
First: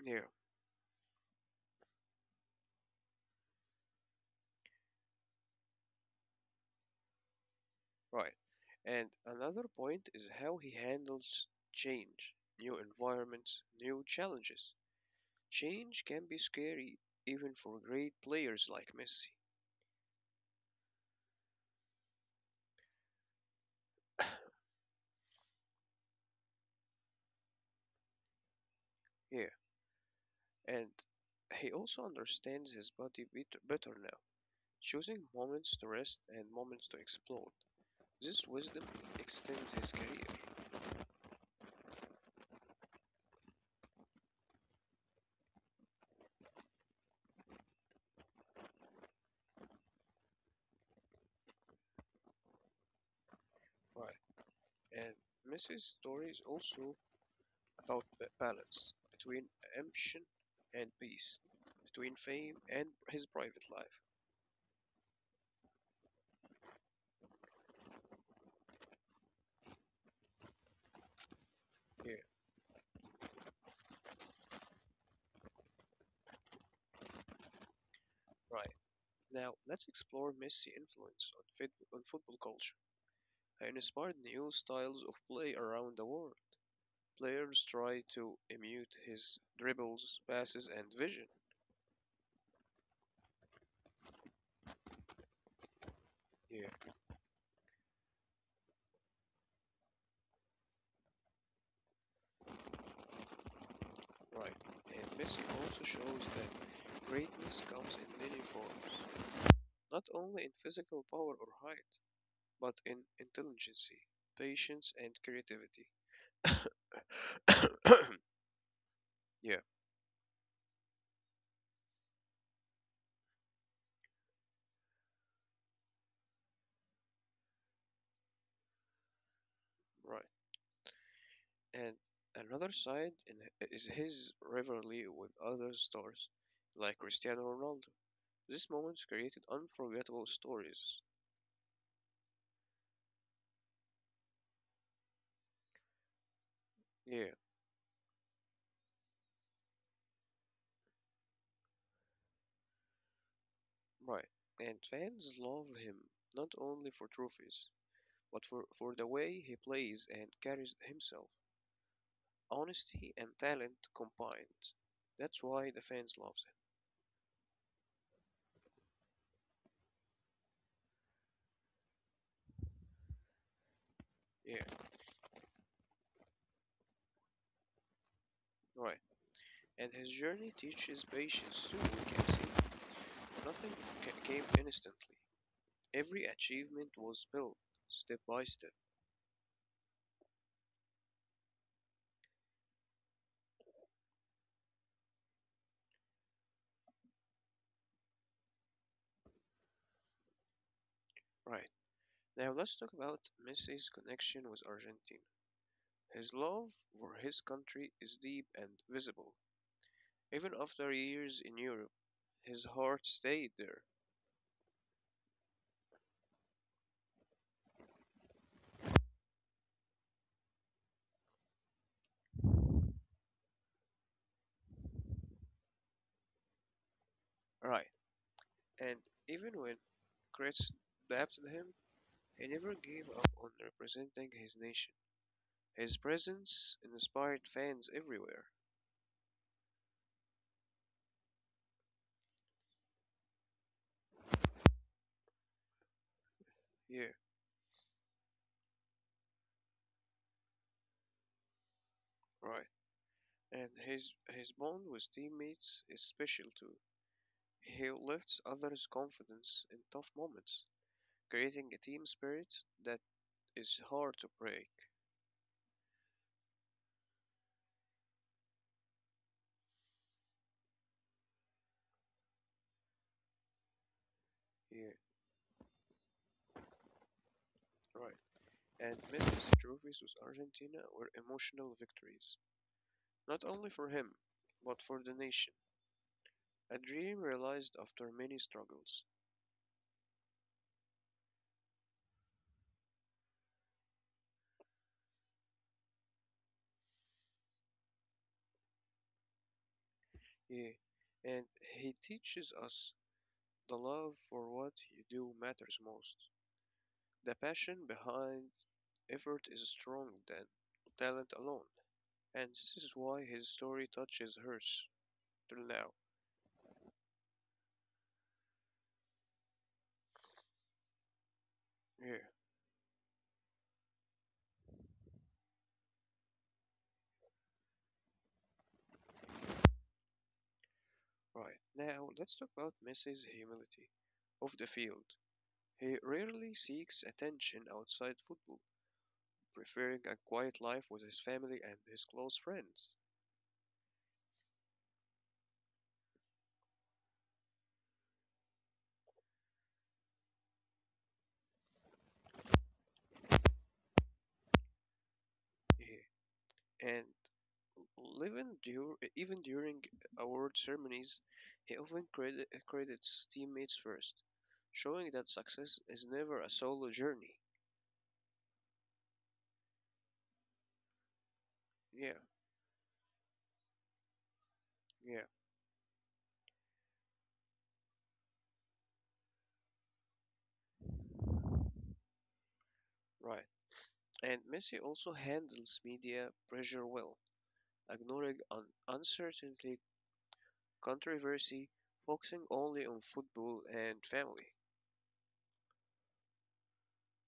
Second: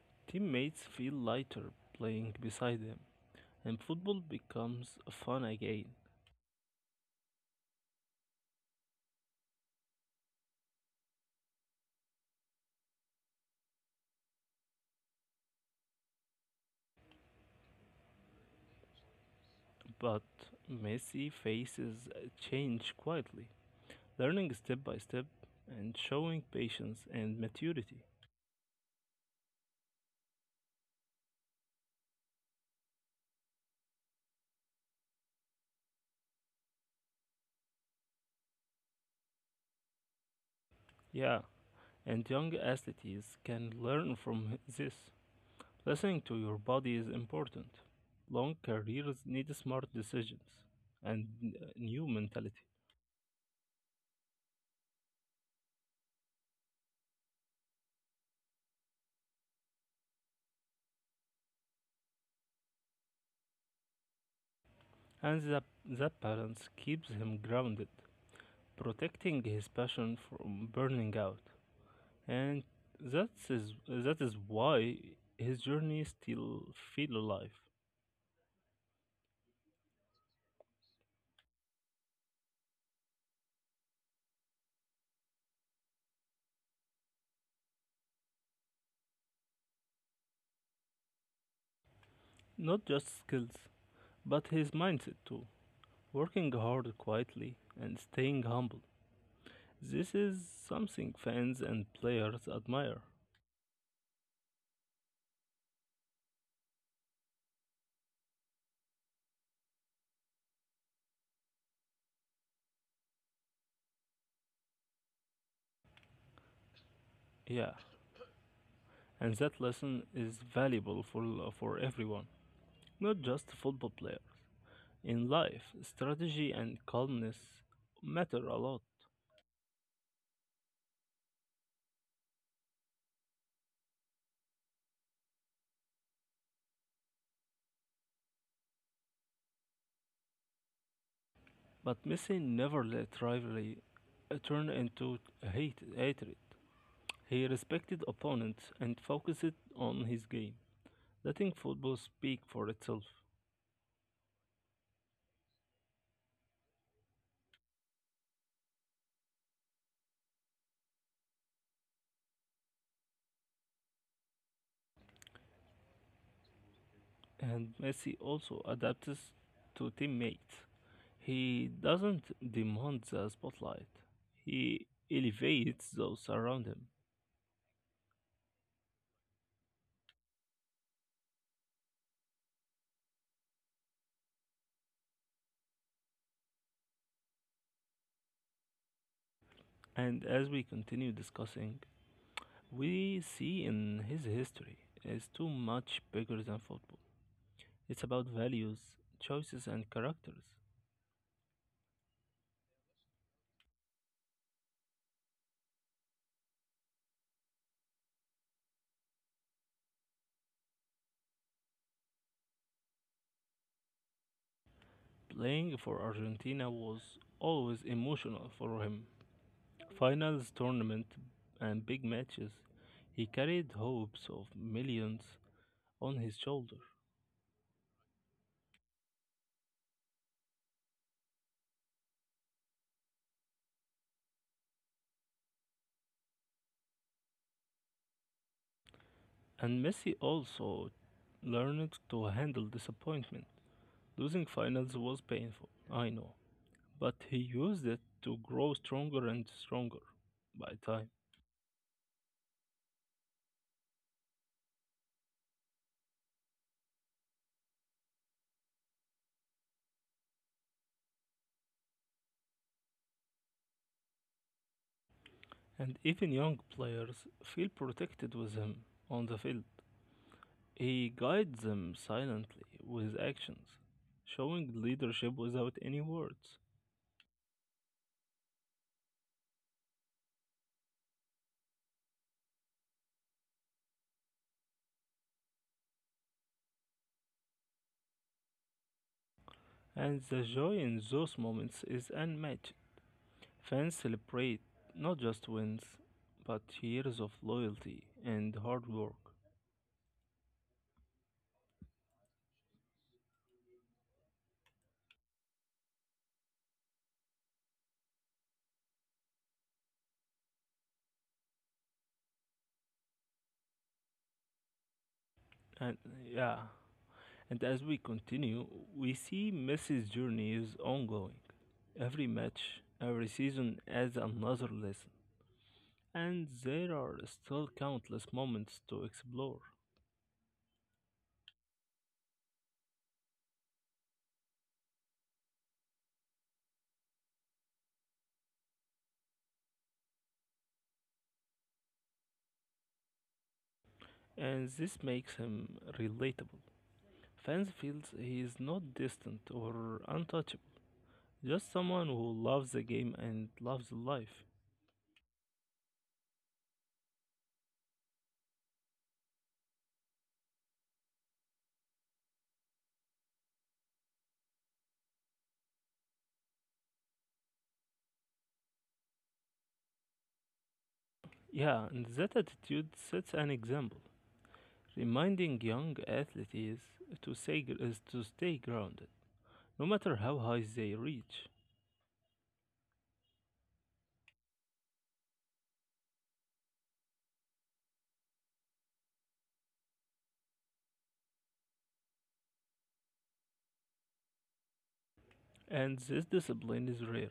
Yeah,
Teammates feel lighter playing beside them, and football becomes fun again.
right. And another point is how he handles change, new environments, new challenges. Change can be scary even for great players like Messi
But Messi faces change quietly, learning step by step and showing patience and maturity.
here. And he also understands his body bit better now, choosing moments to rest and moments to explode. This wisdom extends his career.
Yeah, and young athletes can learn from this. Listening to your body is important. Long careers need smart decisions and new mentality.
Right. And Messi's story is also about the balance between ambition and peace, between fame and his private life
And that, that balance keeps him grounded, protecting his passion from burning out.
here.
And that is why his journey still feel alive.
Right. Now, let's explore Messi's influence on, on football culture. He inspired new styles of play around the world. Players try to emulate his dribbles, passes, and vision.
Not just skills, but his mindset too. Working
Yeah,
hard quietly and staying humble. This is something fans and players admire.
right. And Messi also shows that greatness comes in many forms, not only in physical power or height, but in intelligence, patience, and creativity.
Yeah, and that
[COUGHS] yeah,
lesson is valuable for everyone, not just football players. In life, strategy and calmness matter a lot.
right. And another side is his rivalry with other stars, like Cristiano Ronaldo. These moments created unforgettable stories.
But Messi never let rivalry turn into hatred.
Yeah,
He respected opponents and focused on his game, letting football speak for itself.
right. And fans love him not only for trophies, but for the way he plays and carries himself. Honesty and talent combined. That's why the fans love
And Messi also adapts to teammates. He doesn't demand the spotlight,
him. Yeah,
he elevates those around him.
right. And his journey teaches patience too, we can see. Nothing came instantly. Every achievement was built step by step.
And as we continue discussing, we see in his history is too much bigger than football. It's about values, choices, and characters.
Right. Now let's talk about Messi's connection with Argentina. His love for his country is deep and visible. Even after years in Europe, his heart stayed there.
Playing for Argentina was always emotional for him. Finals, tournament, and big matches, he carried hopes of millions on his shoulder.
Right. And even when critics doubted him, he never gave up on representing his nation. His presence inspired fans everywhere.
And Messi also learned to handle disappointment. Losing finals was painful, I know,
Yeah,
but he used it to grow stronger and stronger by time.
right. And his bond with teammates is special too. He lifts others' confidence in tough moments, creating a team spirit that is hard to break.
And even young players feel protected with him on the field. He guides them silently with his actions, showing
Yeah,
leadership without any words.
right. And Messi's trophies with Argentina were emotional victories, not only for him, but for the nation. A dream realized after many struggles.
And the joy in those moments is unmatched. Fans celebrate not just wins, but years of loyalty and hard work.
Yeah, and he teaches us the love for what you do matters most. The passion behind effort is stronger than talent alone, and this is why his story touches hers. To now,
And yeah, and as we continue, we see Messi's journey is ongoing.
yeah,
Every match, every season adds another lesson, and there are still countless moments to explore.
right. Now, let's talk about Messi's humility. Off the field, he rarely seeks attention outside football, preferring a quiet life with his family and his close friends.
And this makes him relatable. Fans feels he is not distant or untouchable, just someone who loves the game and loves life.
Yeah. And even, even during award ceremonies, he often credits teammates first, showing that success is never a solo journey.
Yeah, and
Yeah,
that attitude sets an example,
yeah,
reminding young athletes to say is to stay grounded, no matter how high they reach.
right. And Messi also handles media pressure well, ignoring uncertainty controversy, focusing only on football and family.
And this discipline is rare.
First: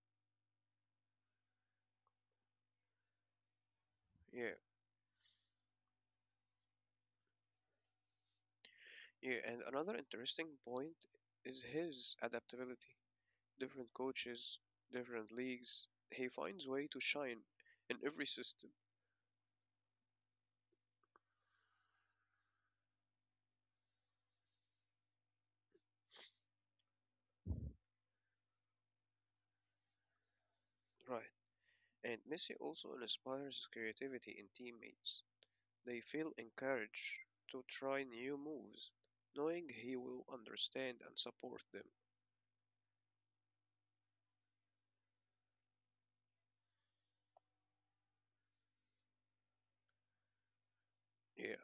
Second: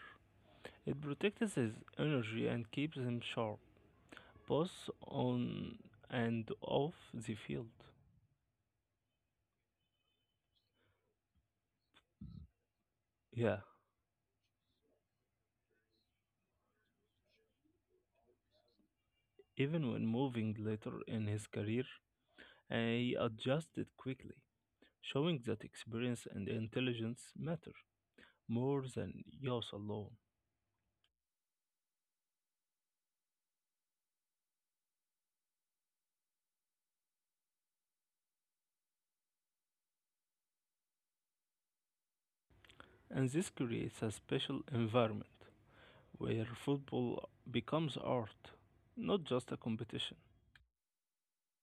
It protects his energy and keeps him sharp,
Yeah,
both on and off the field.
yeah. And another interesting point is his adaptability.
Yeah.
Different coaches, different leagues, he finds way to shine in every system.
Even when moving later in his career, he adjusted quickly, showing that experience and intelligence matter more than youth alone.
Right. And Messi also inspires creativity in teammates. They feel encouraged to try new moves, knowing he will understand and support them.
And this creates a special environment where football becomes art, not just a competition.
Yeah.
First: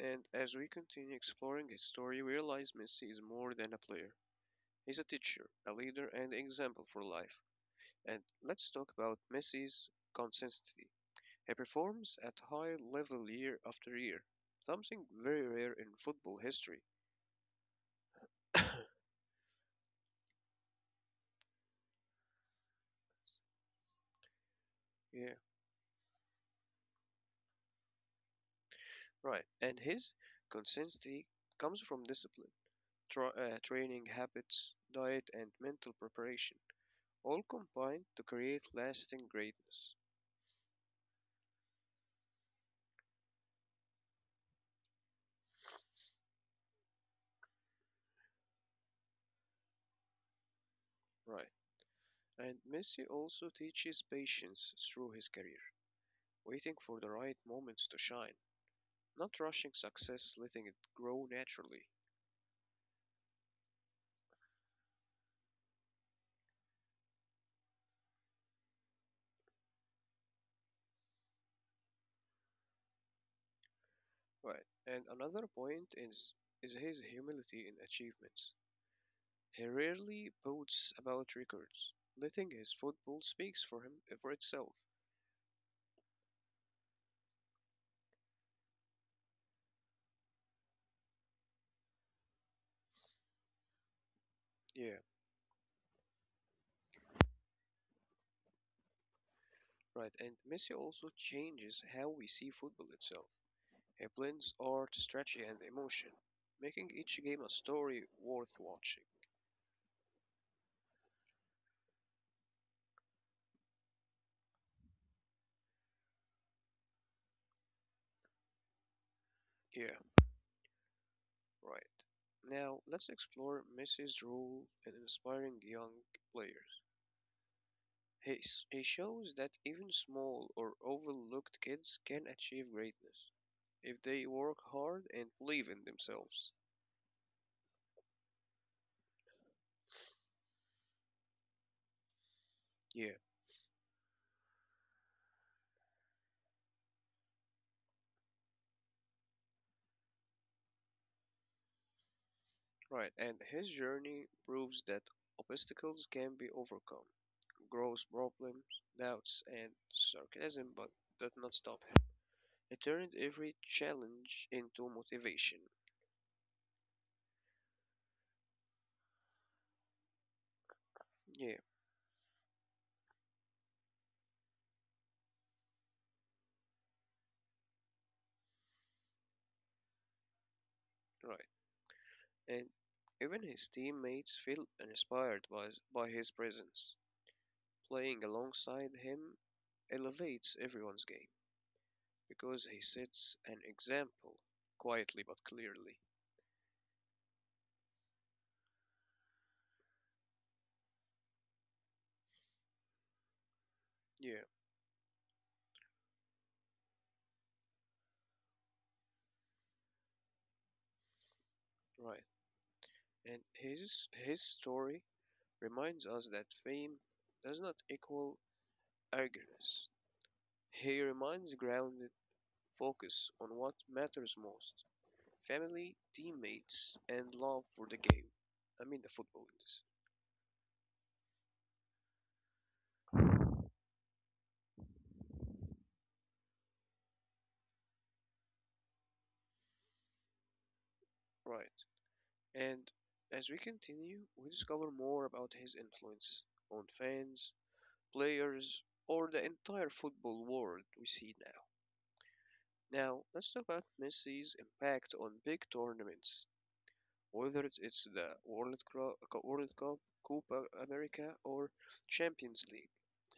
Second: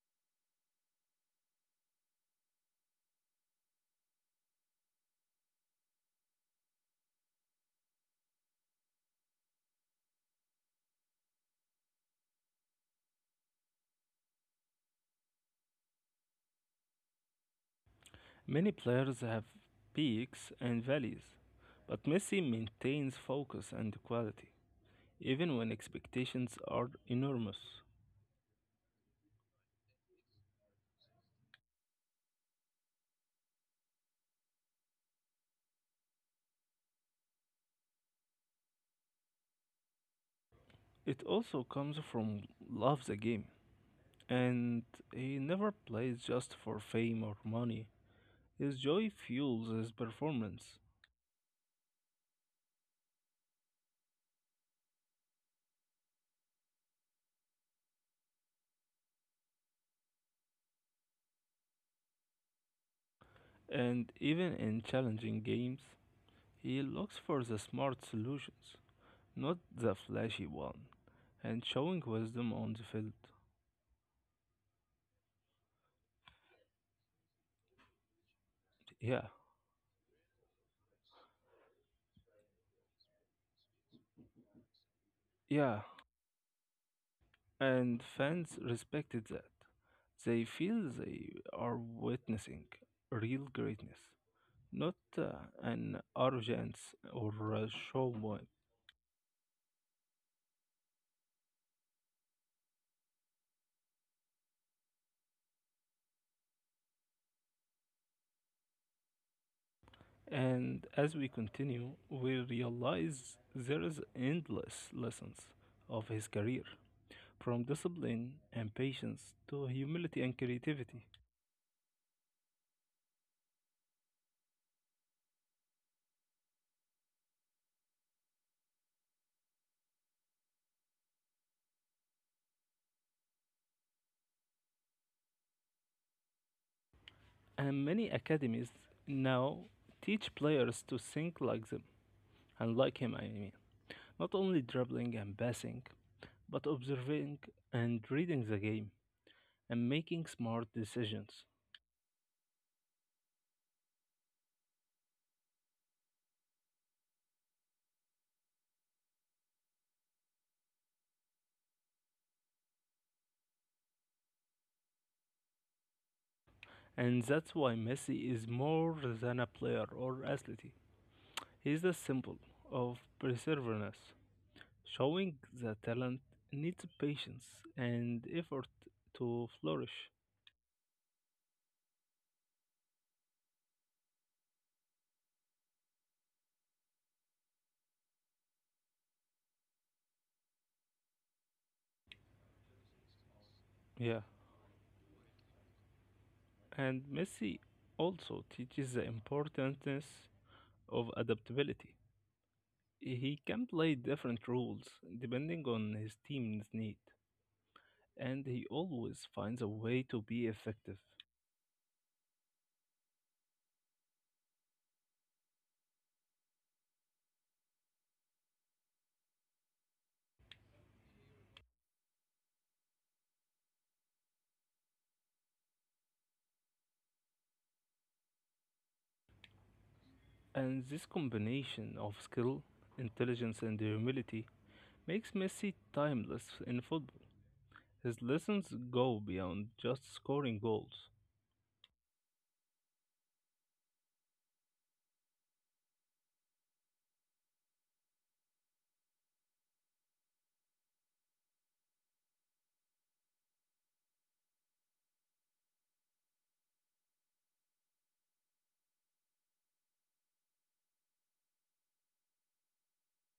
And as we continue exploring his story, we realize Messi is more than a player. He's a teacher, a leader, and example for life. And let's talk about Messi's consistency. He performs at high level year after year, something very rare in football history.
Many players have peaks and valleys, but Messi maintains focus and quality,
Yeah,
even when expectations are enormous.
right. And his consistency comes from discipline, training habits, diet, and mental preparation, all combined to create lasting greatness.
It also comes from love the game, and he never plays just for fame or money. His joy fuels his performance.
Right. And Messi also teaches patience through his career, waiting for the right moments to shine. Not rushing success, letting it grow naturally.
And even in challenging games, he looks for the smart solutions, not the flashy one, and showing wisdom on the field.
Right. And another point is his humility in achievements.
Yeah,
He rarely boasts about records, letting his football speaks for him for itself.
yeah. And fans respected that. They feel they are witnessing real greatness, not
Yeah,
an arrogance or a show.
right. And Messi also changes how we see football itself. He blends art, strategy, and emotion, making each game a story worth watching.
And as we continue, we realize there is endless lessons of his career, from discipline and patience to
Yeah,
humility and creativity.
right. Now let's explore Messi's role in inspiring young players. He shows that even small or overlooked kids can achieve greatness if they work hard and believe in themselves.
And many academies now teach players to think like them and like
Yeah,
him, I mean. Not only dribbling and passing, but observing and reading the game and making smart decisions.
right. And his journey proves that obstacles can be overcome. Gross problems, doubts, and sarcasm, but that not stop him. He turned every challenge into motivation.
And that's why Messi is more than a player or athlete.
Yeah,
He is the symbol of perseverance, showing that talent needs patience and effort to flourish.
right. And even his teammates feel inspired by his presence. Playing alongside him elevates everyone's game because he sets an
Yeah,
example quietly but clearly.
and Messi also teaches the importance of adaptability. He can play
Yeah,
different roles depending on his team's need, and he always finds a way to be effective.
right. And his story reminds us that fame does not equal arrogance. He reminds grounded focus on what matters most: family, teammates, and love for the game. I mean the football in this.
And this combination of skill, intelligence, and humility makes Messi timeless in football. His lessons go beyond just scoring goals.
Right. And as we continue, we discover more about his influence on fans, players, or the entire football world we see now. Now, let's talk about Messi's impact on big tournaments, whether it's the World Cup, Copa America, or Champions League.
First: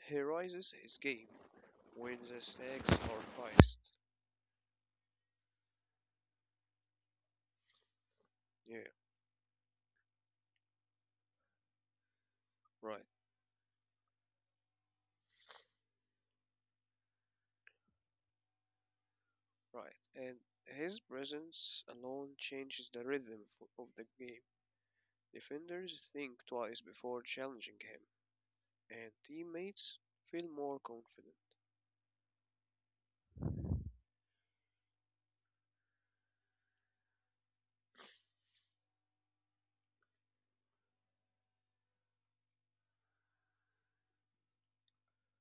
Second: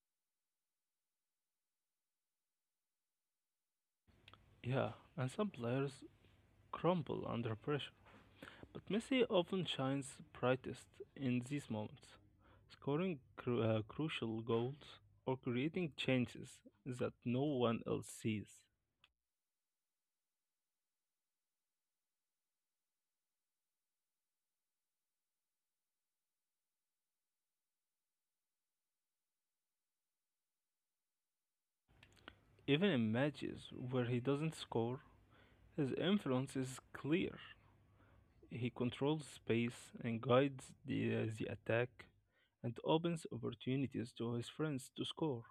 He rises his game when the stakes are highest.
Yeah, and some players crumble under pressure,
Yeah,
but Messi often shines brightest in these moments,
right,
scoring crucial goals or creating chances that no one else sees.
right. And his presence alone changes the rhythm of the game. Defenders think twice before challenging him, and teammates feel more confident.
Even in matches where he doesn't score, his influence is clear. He controls space and guides the attack and opens opportunities to his friends to score.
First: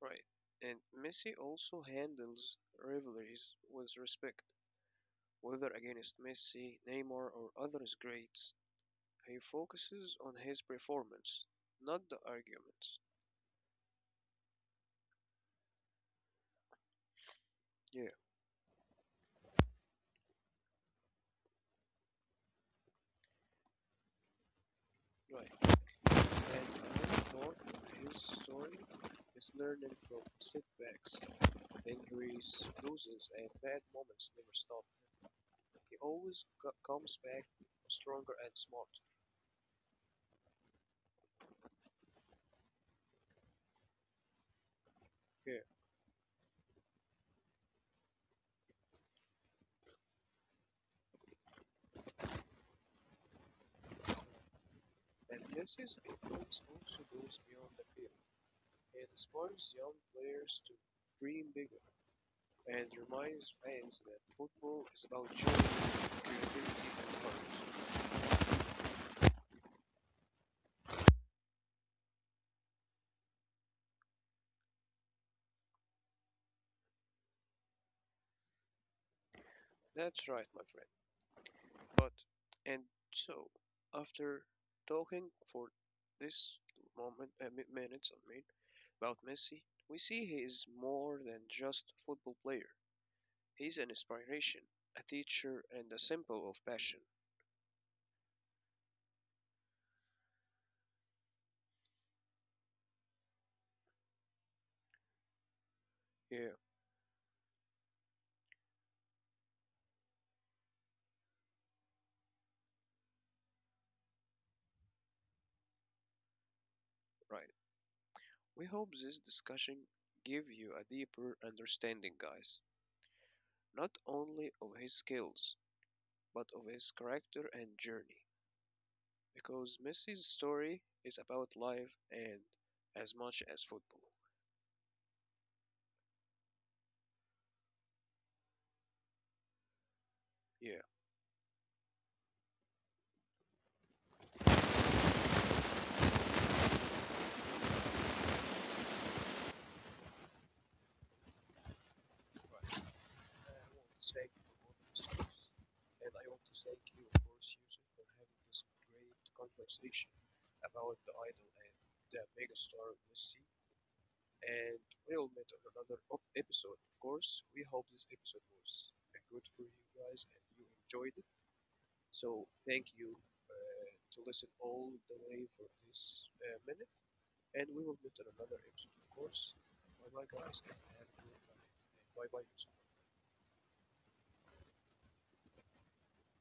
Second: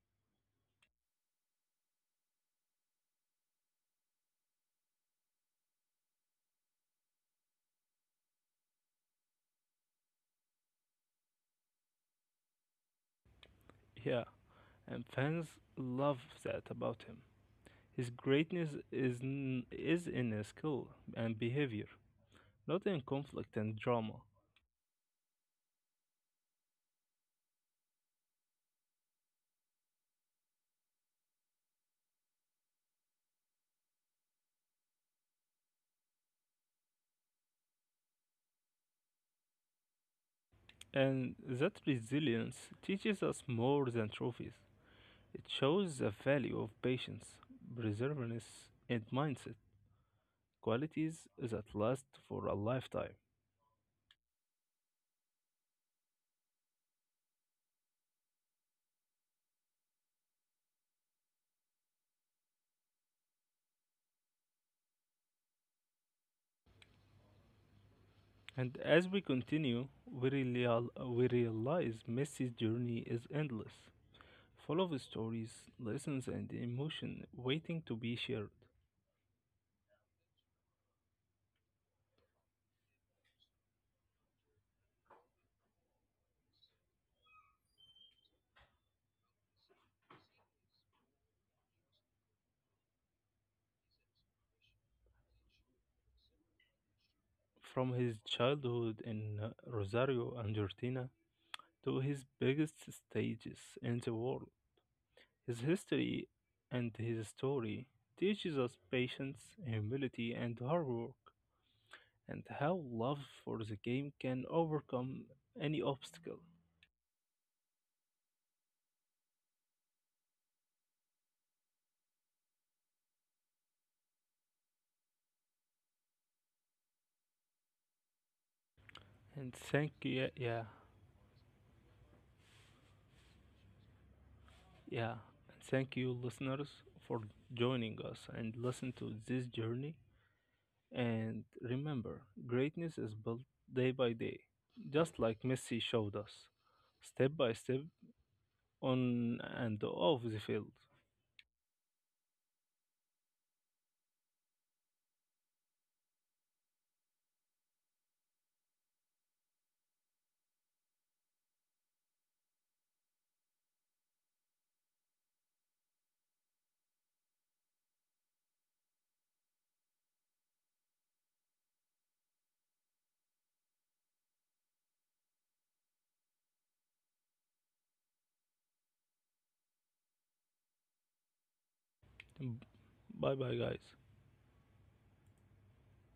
Right. And Messi also handles rivalries with respect, whether against Messi, Neymar, or other greats. He focuses on his performance, not the arguments.
Yeah, and fans love that about him.
Yeah.
His greatness is in his skill and behavior, not in conflict and drama.
Right. And another part of his story is learning from setbacks, injuries, losses, and bad moments never stop. He always comes back stronger and smarter.
And that resilience teaches us more than trophies. It
Yeah.
shows the value of patience, perseverance, and mindset, qualities that last for a lifetime.
And Messi's influence also goes beyond the field. It inspires young players to dream bigger, and reminds fans that football is about joy, creativity, and heart.
And as we continue, we realize Messi's journey is endless, full of stories, lessons, and emotion waiting to be shared.
That's right, my friend. But, and so, after talking for this moment, minutes, I mean, about Messi, we see he is more than just a football player. He's an inspiration, a teacher, and a symbol of passion.
From his childhood in Rosario, Argentina, to his biggest stages in the world, his history
Yeah,
and his story teaches us patience, humility, and hard work, and how love for the game can overcome any obstacle.
right. We hope this discussion give you a deeper understanding, guys. Not only of his skills, but of his character and journey,
And
because
thank you,
Messi's
yeah, yeah,
story is about life and as much as football.
yeah. And thank you, listeners, for joining us and listen to this journey.
Yeah.
And remember, greatness is built day by day, just like Messi showed us, step by step on and off the field.
Right. I want to thank you for all the listeners, and I want to thank you, of course, Yusuf, for having this great conversation about the idol and the megastar Messi. And we'll meet on another episode, of course. We hope this episode was good for you guys and you enjoyed it. So thank you uh, to listen all the way for this minute, and we will meet in another episode, of course. Bye bye, guys, and have a good night. Bye bye, Yusuf.
Bye bye, guys.